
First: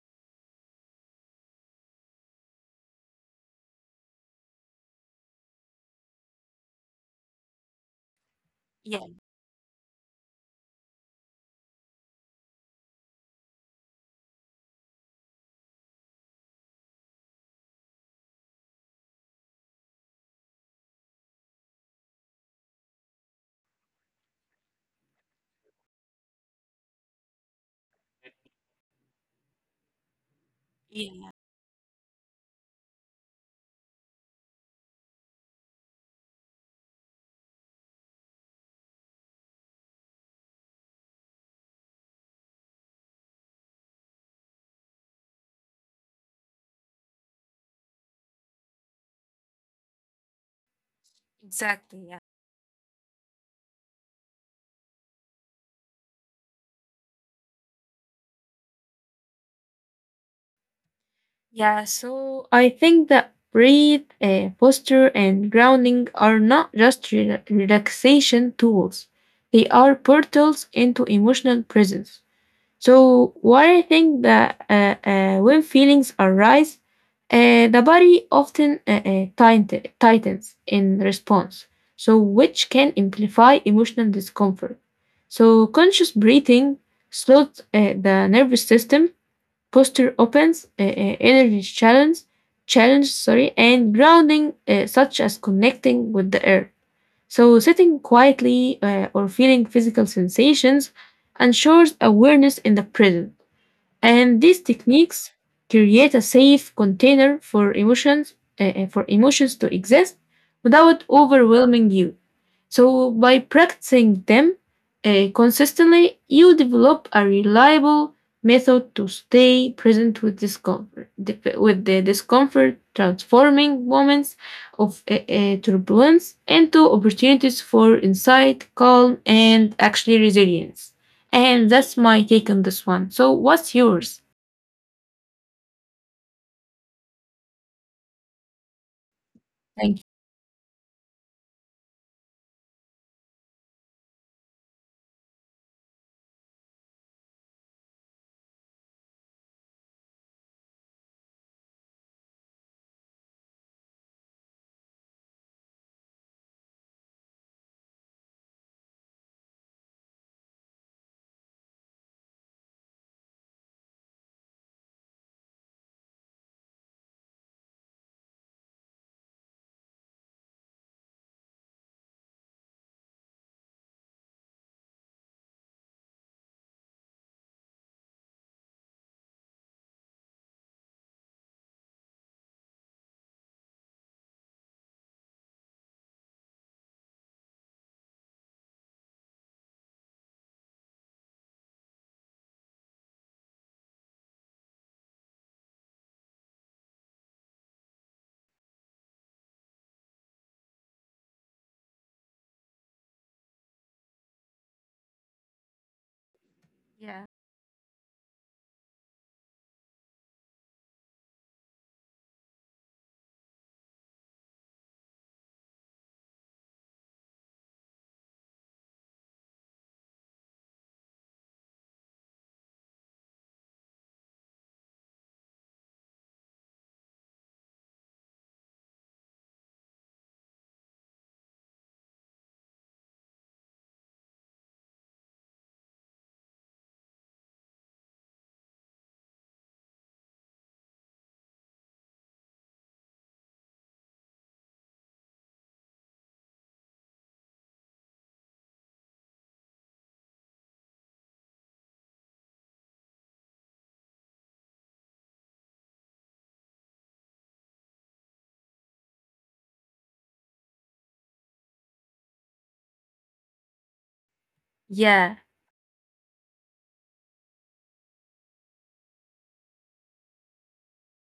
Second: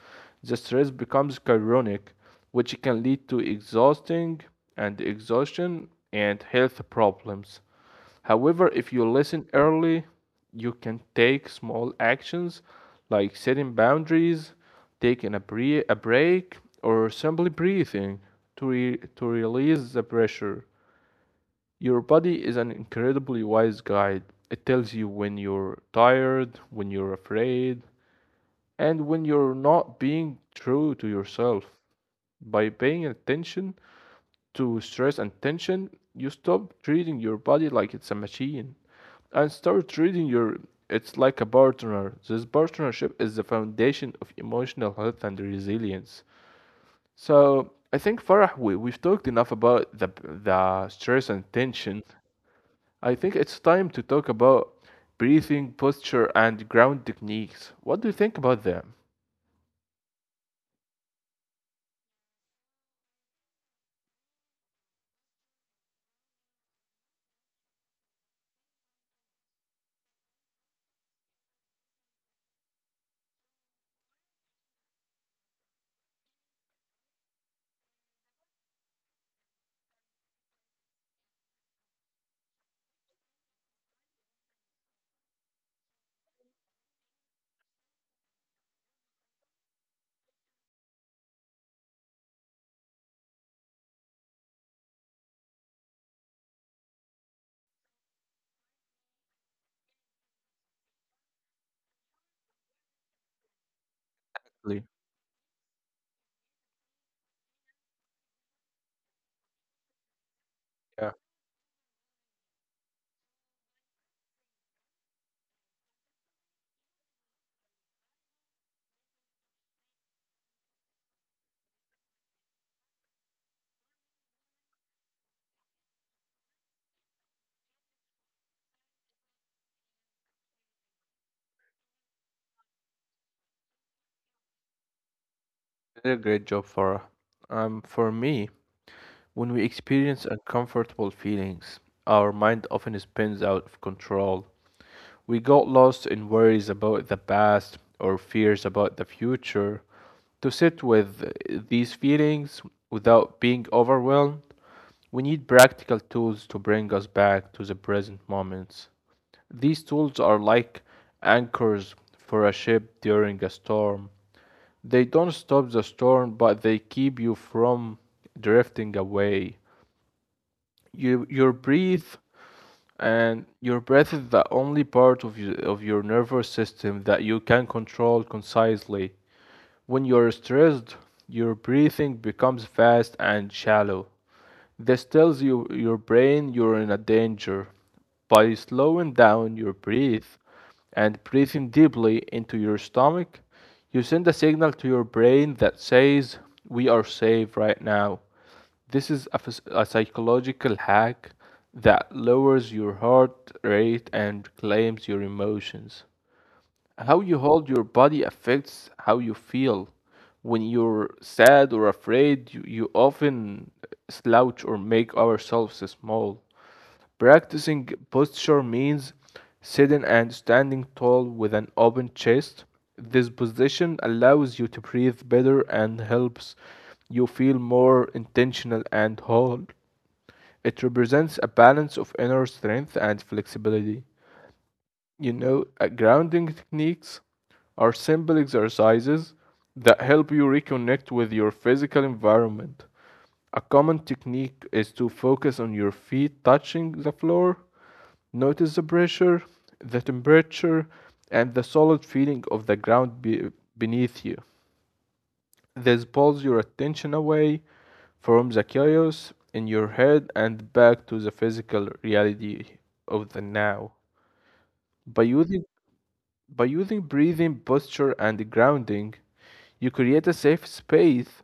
S2: the stress becomes chronic, which can lead to exhausting and exhaustion and health problems. However, if you
S1: Yeah,
S2: listen early, you can take small actions like setting boundaries, taking a break, or simply breathing to release the pressure. Your body is an incredibly wise guide. It tells you when you're tired, when you're afraid, and when you're not being true to
S1: yeah.
S2: yourself. By paying attention to stress and tension, you stop treating your body like it's a machine and start treating your it's like a partner. This partnership is the foundation of emotional health and resilience. So I think Farah, we've talked enough about the stress and tension.
S1: Exactly, yeah.
S2: I think it's time to talk about breathing, posture, and ground techniques. What do you think about them?
S1: Yeah, so I think that breathe, posture, and grounding are not just relaxation tools, they are portals into emotional presence. So what I think that when feelings arise, the body often tightens in response, so which can amplify emotional discomfort. So conscious breathing slows the nervous system, posture opens, energy challenge, challenge, sorry, and grounding, such as connecting with the earth. So sitting quietly or feeling physical sensations ensures awareness in the present. And these
S2: Lee?
S1: techniques create a safe container for emotions to exist without
S2: Yeah,
S1: overwhelming you. So by practicing them consistently, you develop a reliable method to stay present with discomfort, with the discomfort, transforming moments of turbulence into opportunities for insight, calm, and actually resilience. And that's my take on this one. So what's yours?
S2: you did a great job, Farah. For me, when we
S1: Thank you.
S2: experience uncomfortable feelings, our mind often spins out of control. We got lost in worries about the past or fears about the future. To sit with these feelings without being overwhelmed, we need practical tools to bring us back to the present moments. These tools are like anchors for a ship during a storm. They don't stop the storm, but they keep you from drifting away you your breath and your breath is the only part of you, of your nervous system that you can control concisely. When you're stressed, your breathing becomes fast and shallow. This tells you your brain you're in a danger. By slowing down your breath and breathing deeply into your stomach, you send a signal to your brain that says, we are safe right now. This is a psychological hack that lowers your heart rate and calms your emotions. How
S1: Yeah.
S2: you hold your body affects how you feel. When you're sad or afraid, you often slouch or make ourselves small. Practicing posture means sitting and standing tall with an open chest. This position allows you to breathe better and helps you feel more intentional and whole. It represents a balance of inner strength and flexibility. You know, grounding techniques are simple exercises that help you reconnect with your physical environment. A common technique is to focus on your feet touching the floor, notice the pressure, the temperature, and the solid feeling of the ground beneath you. This pulls your attention away from the chaos in your head and back to the physical reality of the now. By
S1: Yeah.
S2: using By using breathing, posture, and grounding, you create a safe space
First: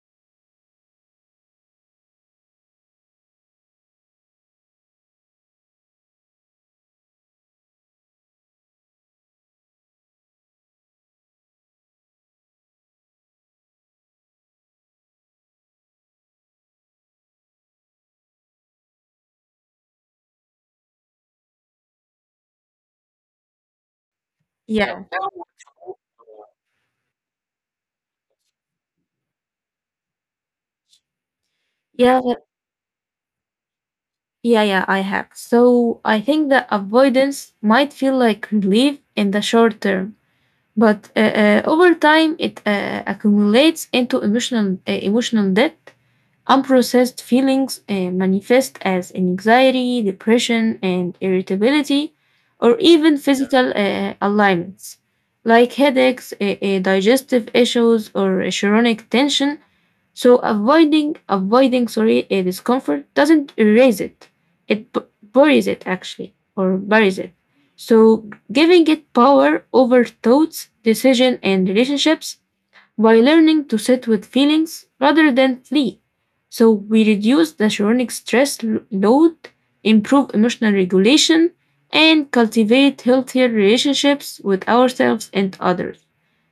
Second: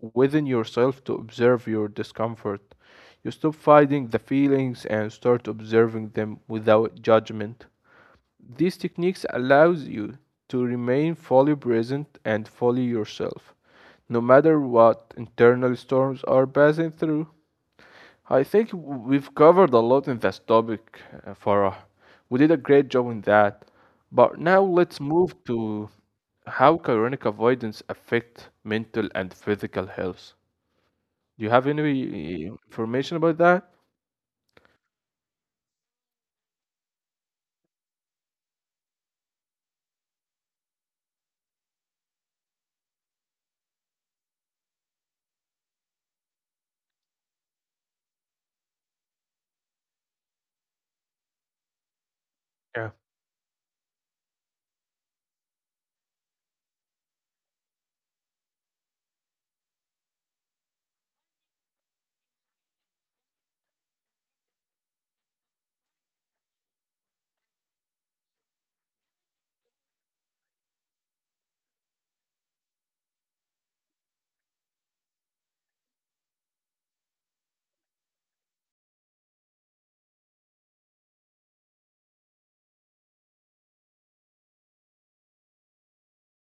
S2: within yourself to observe your discomfort. You stop fighting the feelings and start observing them without judgment. These techniques allows you to remain fully present and fully yourself, no matter what internal storms are passing through. I think we've covered a lot in this topic, Farah. We did a great job in that. But now let's
S1: Yeah.
S2: move to how chronic avoidance affect mental and physical health. Do you have
S1: Yeah.
S2: any information about that?
S1: Yeah. Yeah, I have. So I think that avoidance might feel like relief in the short term, but over time it accumulates into emotional debt. Unprocessed feelings manifest as anxiety, depression, and irritability, or
S2: Yeah,
S1: even physical alignments like headaches, digestive issues, or chronic tension. So avoiding sorry a discomfort doesn't erase it; it buries it, actually, or buries it. So giving it power over thoughts, decision, and relationships by learning to sit with feelings rather than flee. So we reduce the chronic stress load, improve emotional regulation, and cultivate healthier relationships with ourselves and others.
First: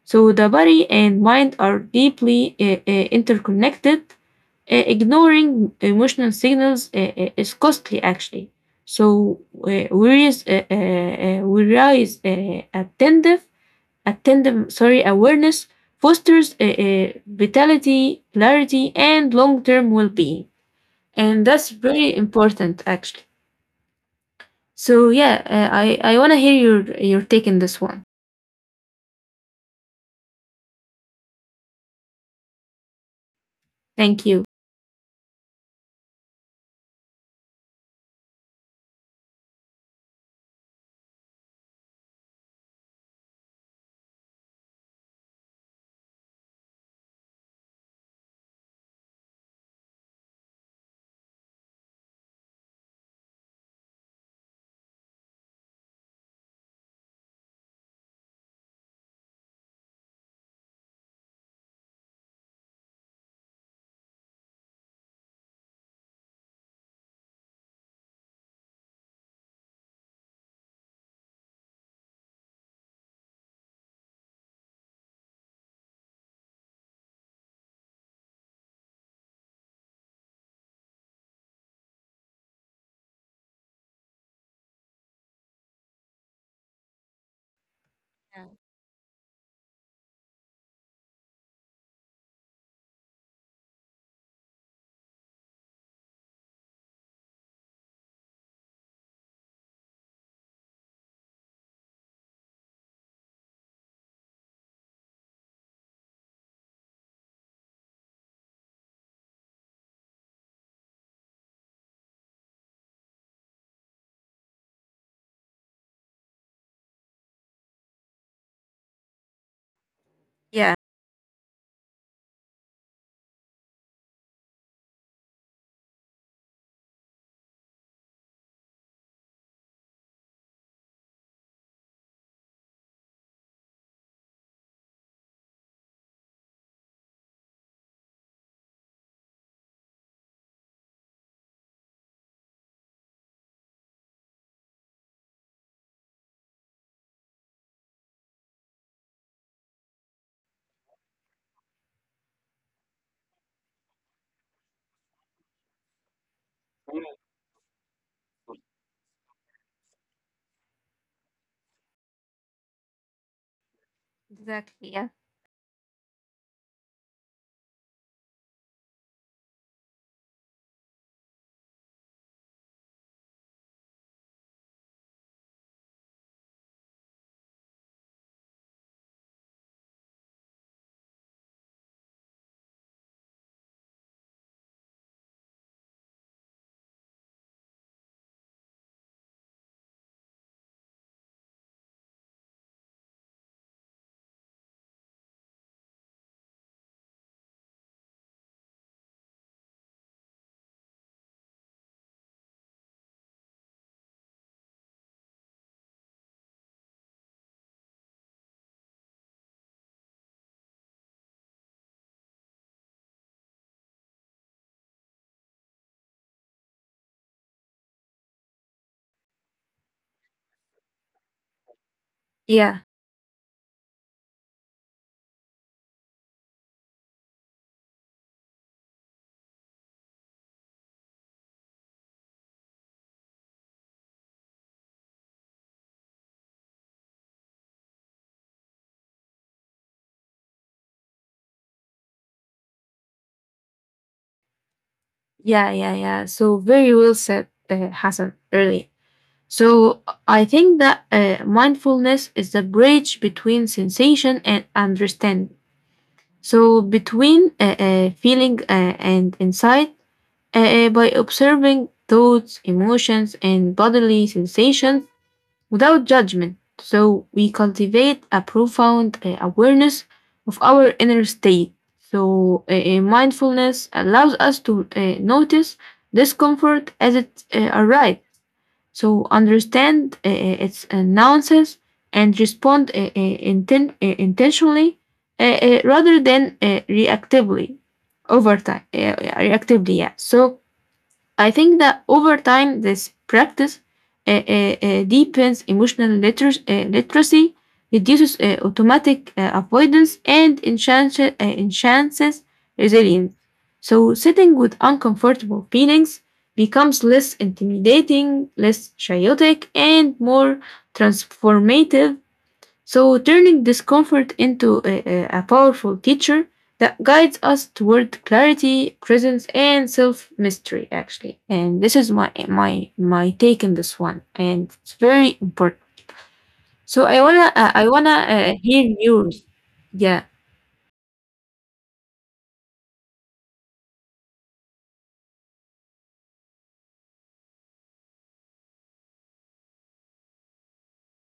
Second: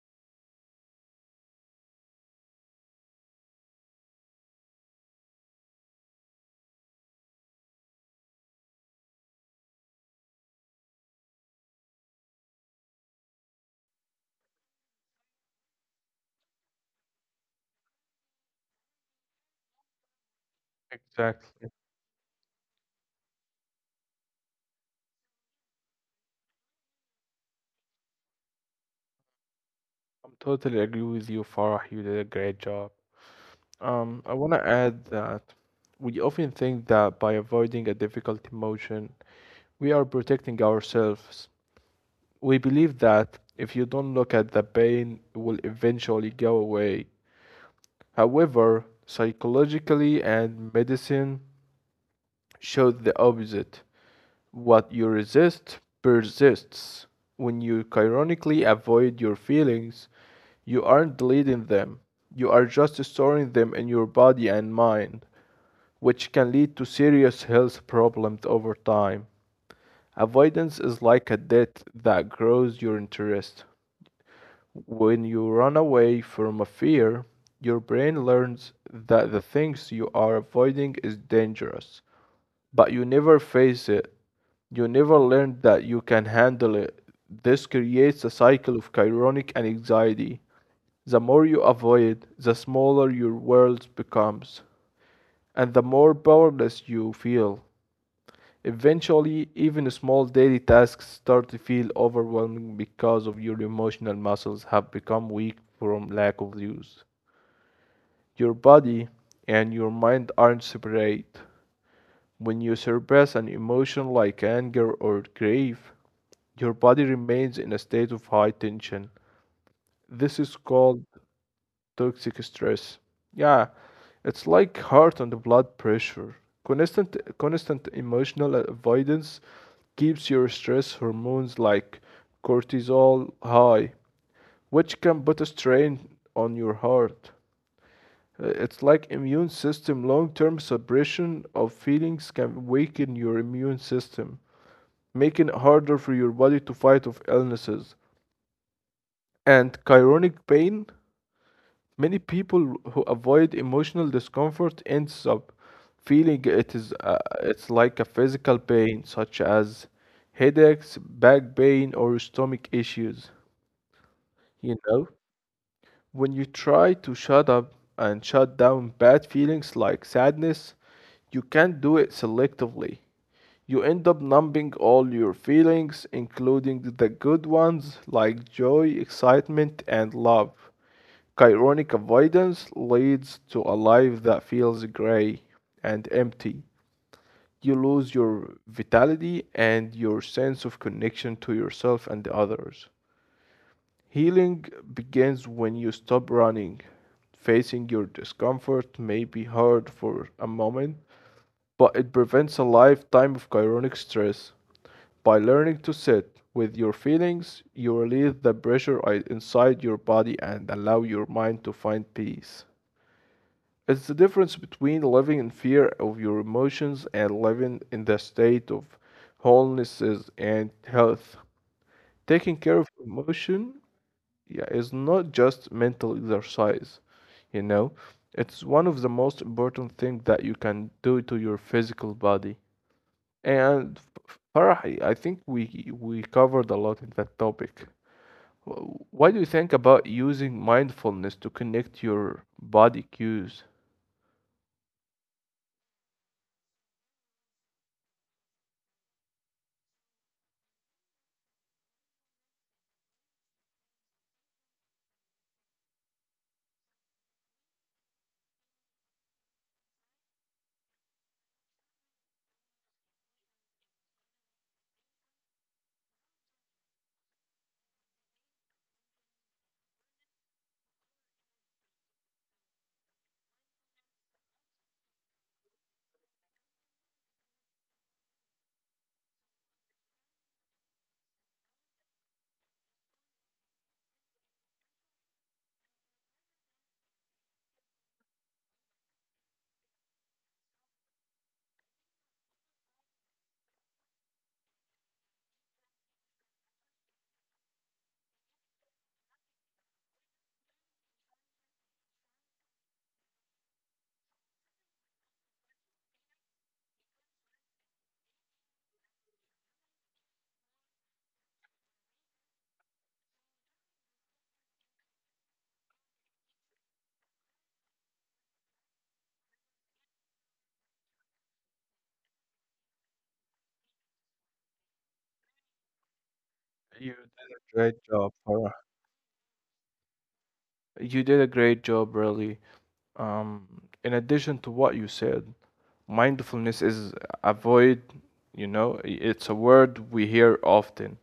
S1: So the body and mind are deeply interconnected. Ignoring emotional signals is costly, actually. So we rise attentive attendant sorry awareness fosters vitality, clarity, and long-term well-being, and that's
S2: exactly.
S1: very important, actually. So yeah, I want to hear your take in this one.
S2: I'm totally agree with you, Farah. You did a great job. Um,
S1: Thank
S2: I
S1: you.
S2: want to add that we often think that by avoiding a difficult emotion, we are protecting ourselves. We believe that if you don't look at the pain, it will eventually go away. However, psychologically and medicine show the opposite. What you resist persists. When you chronically avoid your feelings, you aren't deleting them. You are just storing them in your body and mind, which can lead to serious health problems over time. Avoidance is like a debt that grows your interest. When you run away from a fear, your brain learns that the things you are avoiding is dangerous, but you never face it. You never learn that you can handle it. This creates a
S1: Yeah.
S2: cycle of chronic anxiety. The more you avoid, the smaller your world becomes, and the more powerless you feel. Eventually, even small daily tasks start to feel overwhelming because of your emotional muscles have become weak from lack of use. Your body and your mind aren't separate. When you suppress an emotion like anger or grief, your body remains in a state of high tension. This is
S1: Yeah,
S2: called toxic stress. Yeah, it's like heart and blood pressure. Constant emotional avoidance keeps your stress hormones like cortisol high, which can put a strain on your heart. It's like immune system long-term suppression of feelings can weaken your immune system, making it harder for your body to fight off illnesses. And chronic pain many people who avoid emotional discomfort ends up feeling it is it's like a physical pain such as headaches, back pain or stomach issues. You
S1: exactly. Yeah,
S2: know, when you try to shut up and shut down bad feelings like sadness, you can't do it selectively. You end up numbing all your feelings, including the good ones like joy, excitement, and love. Chironic avoidance leads to a life that feels gray and empty. You lose your vitality and your sense of connection to yourself and others. Healing begins when you stop running. Facing your discomfort may be hard for a moment, but it prevents a lifetime of chronic stress. By learning to sit with your feelings, you release the pressure inside your body and allow your mind to find peace. It's the difference between living in fear of your emotions and living in the state of wholenesses and health. Taking
S1: yeah,
S2: care of emotion yeah, is not just mental exercise, you know, it's one of the most important things that you can do to your physical body. And Farahi, I think we covered a lot in that topic. What do you think about using mindfulness to connect your body cues?
S1: yeah, yeah, yeah. So very well said, Hassan. Really. So I think that mindfulness is the bridge between sensation and understanding. So between feeling and insight. By observing thoughts, emotions, and bodily sensations without judgment. So we cultivate a profound awareness of our inner state. So mindfulness allows us to notice discomfort as it arrives. So understand its nuances and respond intentionally rather than reactively over time, reactively, yeah. So I think that over time, this practice deepens emotional literacy, reduces automatic avoidance, and enhances resilience. So sitting with uncomfortable feelings becomes less intimidating, less chaotic, and more transformative, so turning discomfort into a powerful teacher that guides us toward clarity, presence, and self mastery, actually. And this is my take on this one, and it's very important. So
S2: You did a
S1: I
S2: great
S1: wanna
S2: job, Farah.
S1: hear yours. Yeah,
S2: You did a great job, really. Um, in addition to what you said, mindfulness is avoid, you know, it's a word we hear often,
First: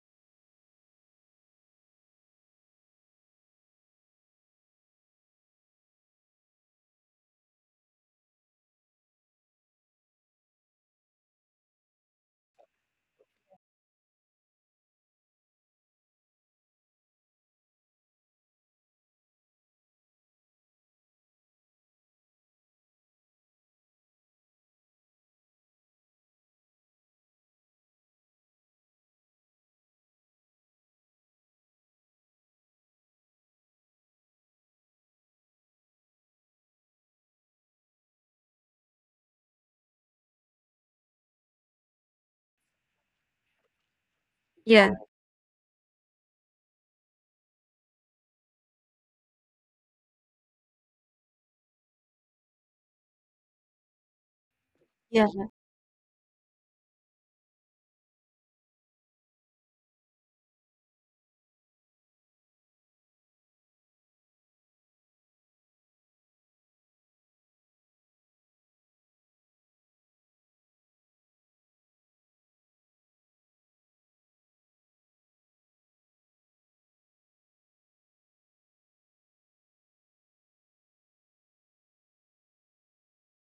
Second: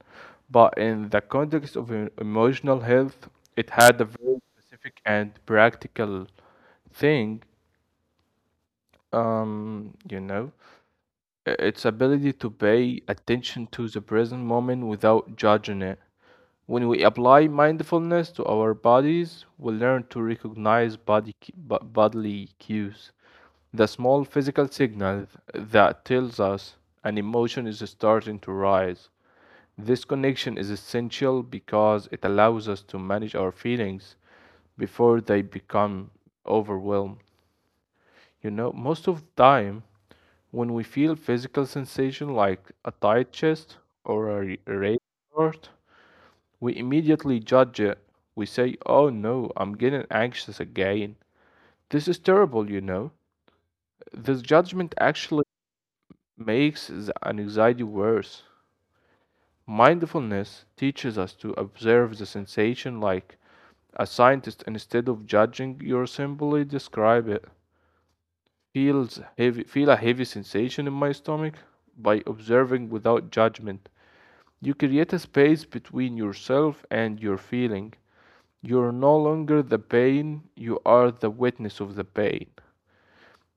S2: but in the context of emotional health, it had a very specific and practical thing. You know, its ability to pay attention to the present moment without judging it. When we apply mindfulness to our bodies, we learn to recognize bodily cues, the small physical signal that tells us an emotion is starting to rise. This connection is essential because it allows us to manage our feelings before they become overwhelmed. You know, most of the time, when we feel physical sensation like a tight chest or a
S1: yeah,
S2: raised heart, we immediately judge it. We say, oh no, I'm getting anxious again. This is terrible, you know. This judgment
S1: yeah,
S2: actually makes the anxiety worse. Mindfulness teaches us to observe the sensation like a scientist instead of judging, you simply describe it. Feels heavy, feel a heavy sensation in my stomach by observing without judgment. You create a space between yourself and your feeling. You're no longer the pain, you are the witness of the pain.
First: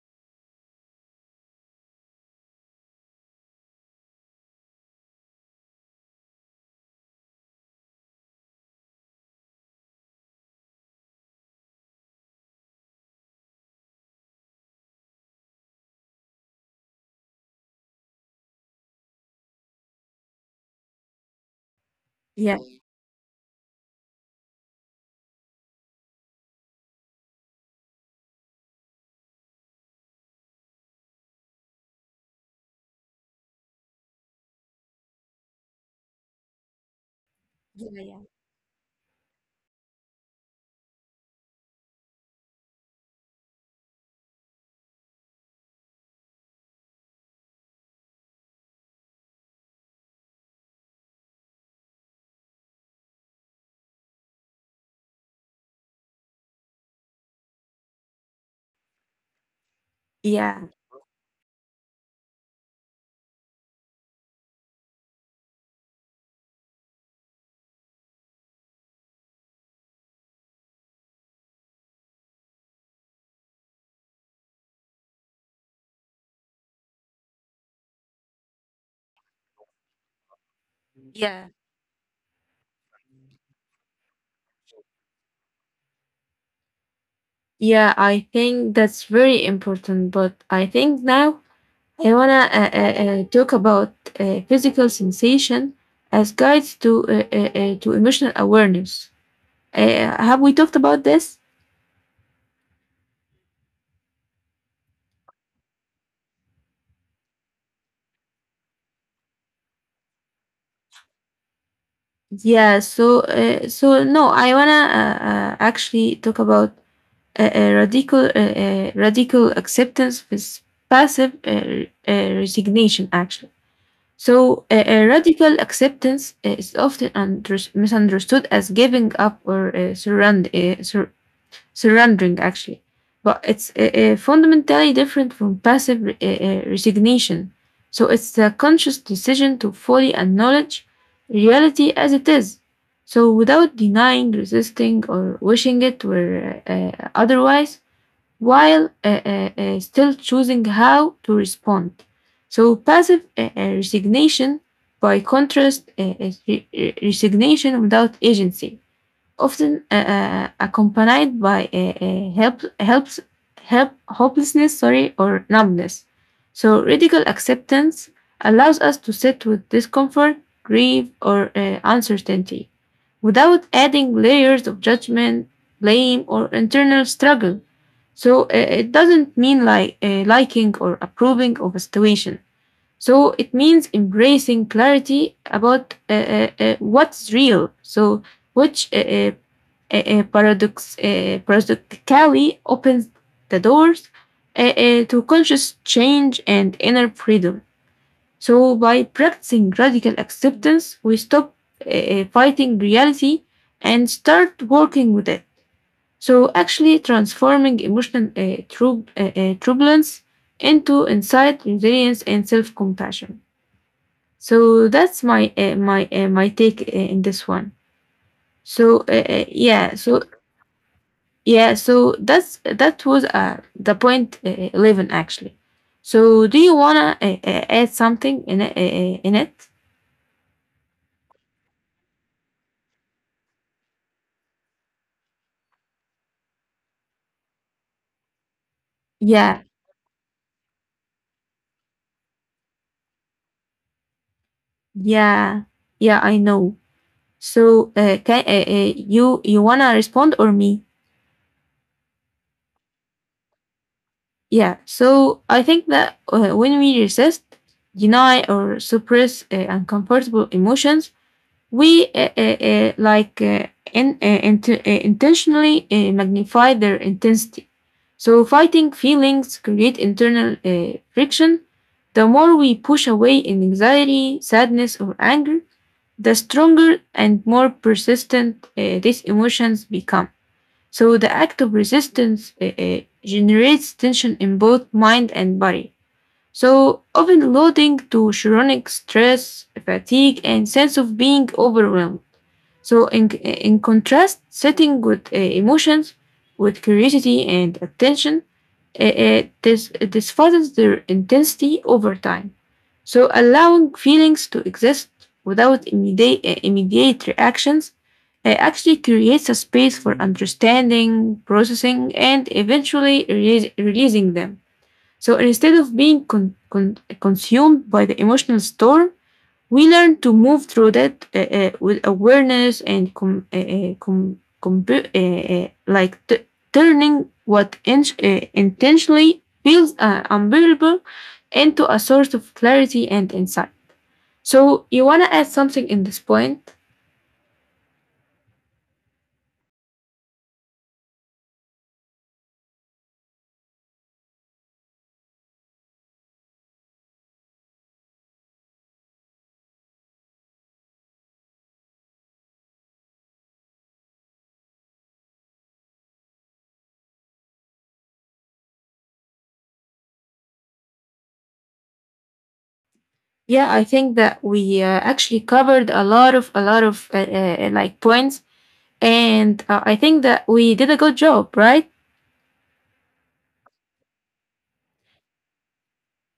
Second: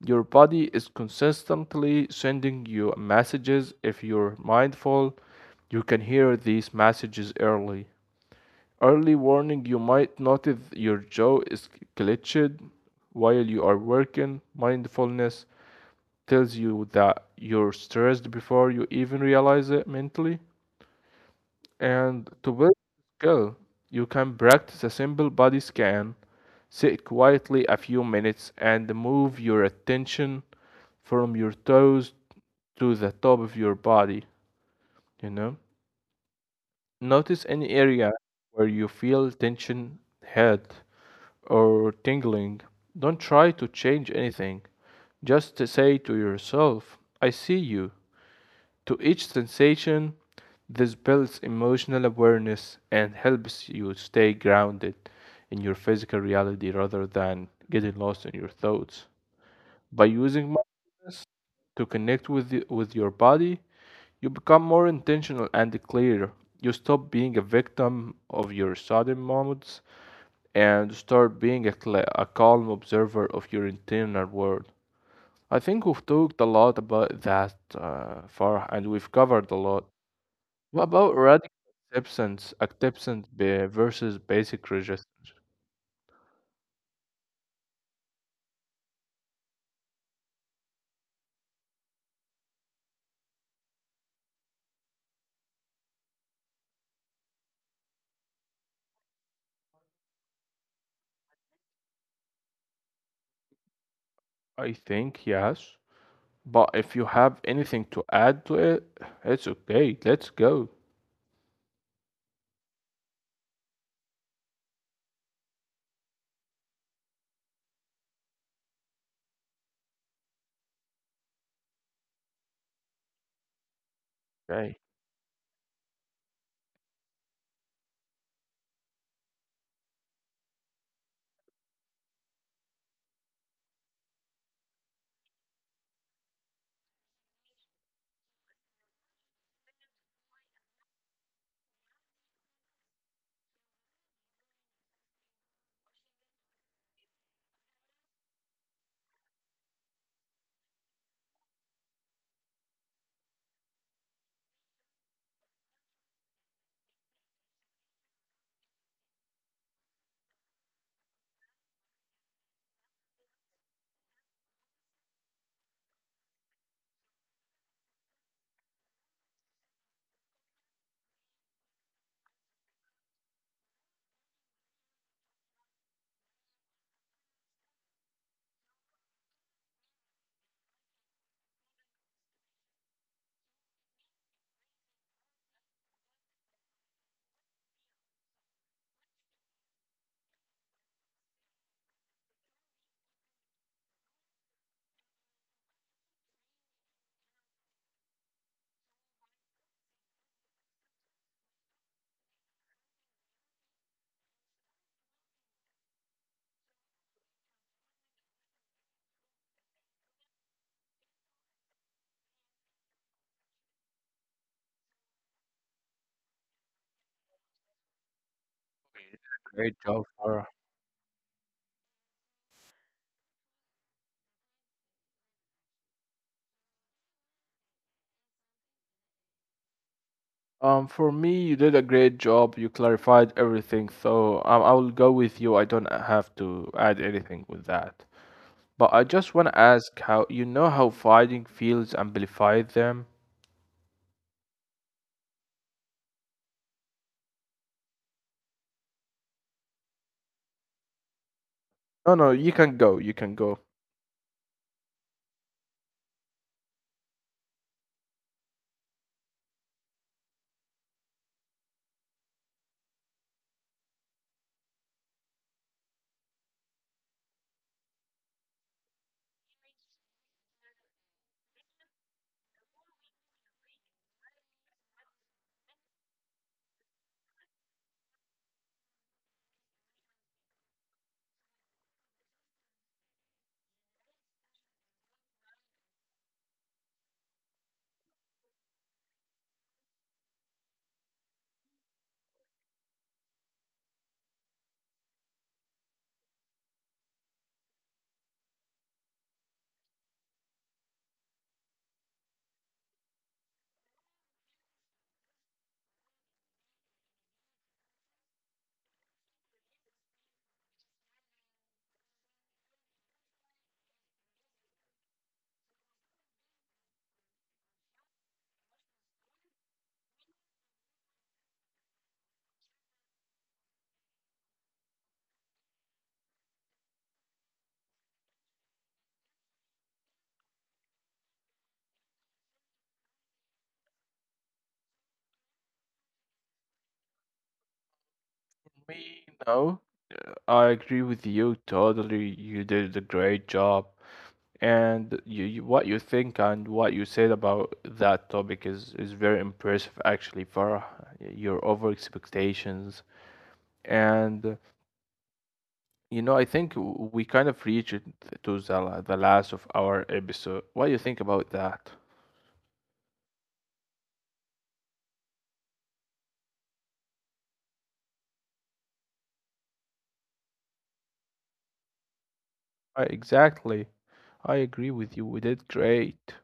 S2: Your body is consistently sending you messages. If you're mindful, you can hear these messages early. Early warning you might notice your jaw is clenched while you are working. Mindfulness tells you that you're stressed before you even realize it mentally. And to
S1: yeah,
S2: build skill, you can practice a simple body scan, sit quietly a few minutes, and move your attention from your toes to the top of your body, you know? Notice any
S1: yeah,
S2: area
S1: yeah,
S2: where you feel tension, head, or tingling. Don't try to change anything. Just to say to yourself, I see you. To each sensation, this builds emotional awareness and helps you stay grounded in your physical reality rather than getting lost in your thoughts. By using
S1: yeah,
S2: mindfulness to connect with, the, with your body, you become more intentional and clear. You stop being a victim of your sudden moments and start being a calm observer of your internal world. I think we've talked a lot about that far, and we've covered a lot. What about
S1: yeah.
S2: radical acceptance versus basic resistance?
S1: Yeah, I think that's very important, but I think now I wanna talk about physical sensation as guides to emotional awareness. Have we talked about this?
S2: I think yes, but if you have anything to add to it, it's okay. Let's go.
S1: Yeah. So so no, I wanna actually talk about radical acceptance with passive resignation. Actually, so
S2: Okay,
S1: radical acceptance is often misunderstood as giving up or surrender. Surrendering, actually, but it's fundamentally different from passive resignation. So it's a conscious decision to fully acknowledge reality as it is, so without denying, resisting, or wishing it were otherwise, while still choosing how to respond. So passive resignation, by contrast, is resignation without agency, often accompanied by a hopelessness, sorry, or numbness. So radical acceptance allows us to sit with discomfort, grief, or uncertainty without adding layers of judgment, blame, or internal struggle. So it doesn't mean like liking or approving of a situation. So it means embracing clarity about what's real. So which paradoxically opens the doors to conscious change and inner freedom. So by practicing radical acceptance, we stop fighting reality and start working with it, so actually transforming emotional turbulence into insight, resilience, and self-compassion. So that's my take in this one. So
S2: great
S1: yeah,
S2: job,
S1: so
S2: Farah.
S1: yeah, so that's that was the point 11, actually. So do you wanna add something in it?
S2: For me, you did a great job. You clarified everything, so I will go with you. I don't have to add anything with that. But I just want to
S1: Yeah,
S2: ask how you know how fighting feels amplified them.
S1: yeah, yeah, I know. So can you, you wanna respond or me?
S2: No, no, you can go. You can go.
S1: Yeah. So I think that when we resist, deny, or suppress uncomfortable emotions, we like intentionally magnify their intensity. So fighting feelings create internal friction. The more we push away in anxiety, sadness, or anger, the stronger and more persistent these emotions become. So the act of resistance generates tension in both mind and body, so often leading to chronic stress, fatigue, and sense of being overwhelmed. So in contrast, sitting with emotions with curiosity and attention, this, this fastens their intensity over time. So allowing feelings to exist without immediate reactions actually creates a space for understanding, processing, and eventually releasing them. So instead of being consumed by the emotional storm, we learn to move through that with awareness and like turning what intentionally feels unbearable into a source of clarity and insight. So you want to add something in this point?
S2: Me, no. I agree with you totally. You did a great job, and what you think and what you said about that topic is very impressive actually, for your over expectations, and you know, I think we kind of reached it to the last of our episode. What do you think about that?
S1: Yeah, I think that we actually covered a lot of like points, and I think that we did a good job, right?
S2: I, exactly. I agree with you. We did great.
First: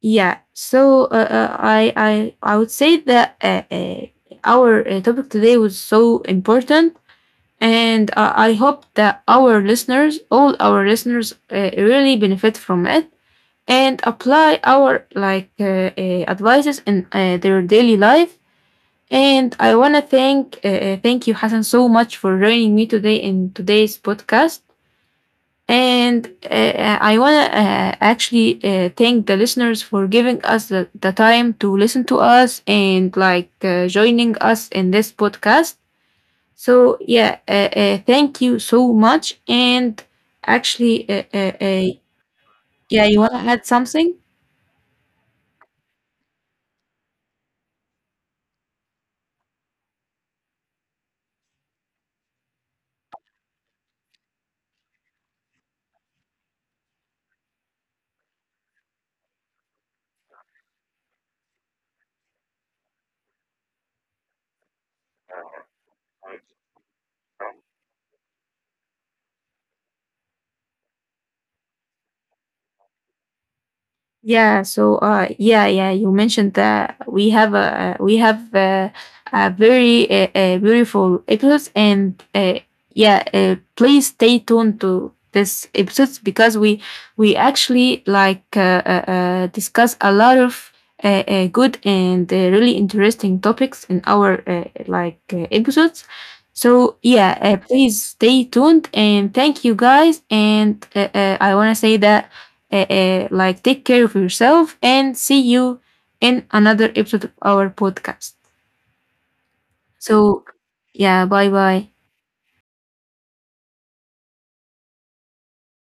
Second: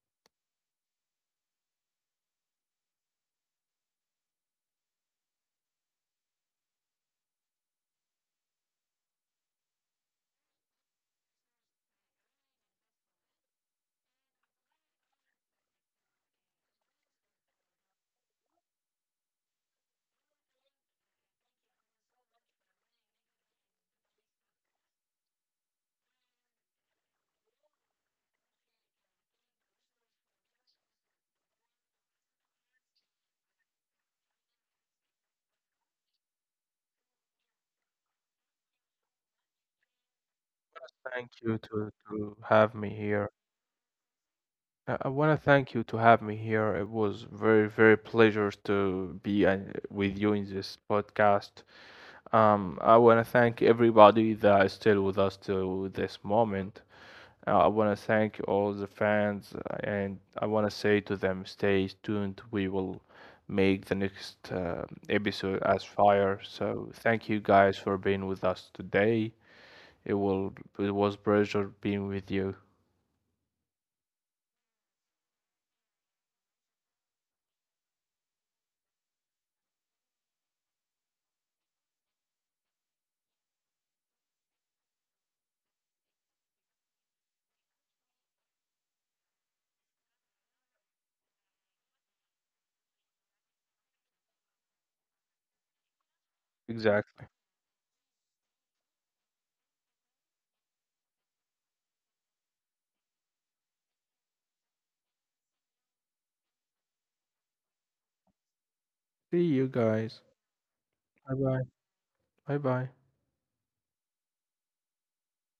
S1: Yeah. So I would say that our topic today was so important, and I hope that our listeners, all our listeners, really benefit from it and apply our like advices in their daily life. And I wanna thank you, Hassan, so much for joining me today in today's podcast. And I want to actually thank the listeners for giving us the time to listen to us and like joining us in this podcast. So yeah, thank you so much. And actually,
S2: Thank you to have me
S1: yeah, you want
S2: here.
S1: to add something?
S2: I want to thank you to have me here. It was very, very pleasure to be with you in this podcast. I want to thank everybody that is still with us to this moment. I want to thank all the fans, and I want to say to them, stay tuned. We will make the next episode as fire. So thank you guys for being with us today. It will, it was pleasure being with you.
S1: Yeah, so uh, yeah, yeah, you mentioned that we have a very beautiful episodes and yeah, please stay tuned to this episodes because we actually like discuss a lot of good and really interesting topics in our like episodes. So yeah,
S2: Exactly.
S1: please stay tuned, and thank you guys, and I want to say that like take care of yourself and see you in another episode of our podcast.
S2: See you guys.
S1: So yeah,
S2: Bye
S1: bye
S2: bye.
S1: bye.
S2: Bye bye.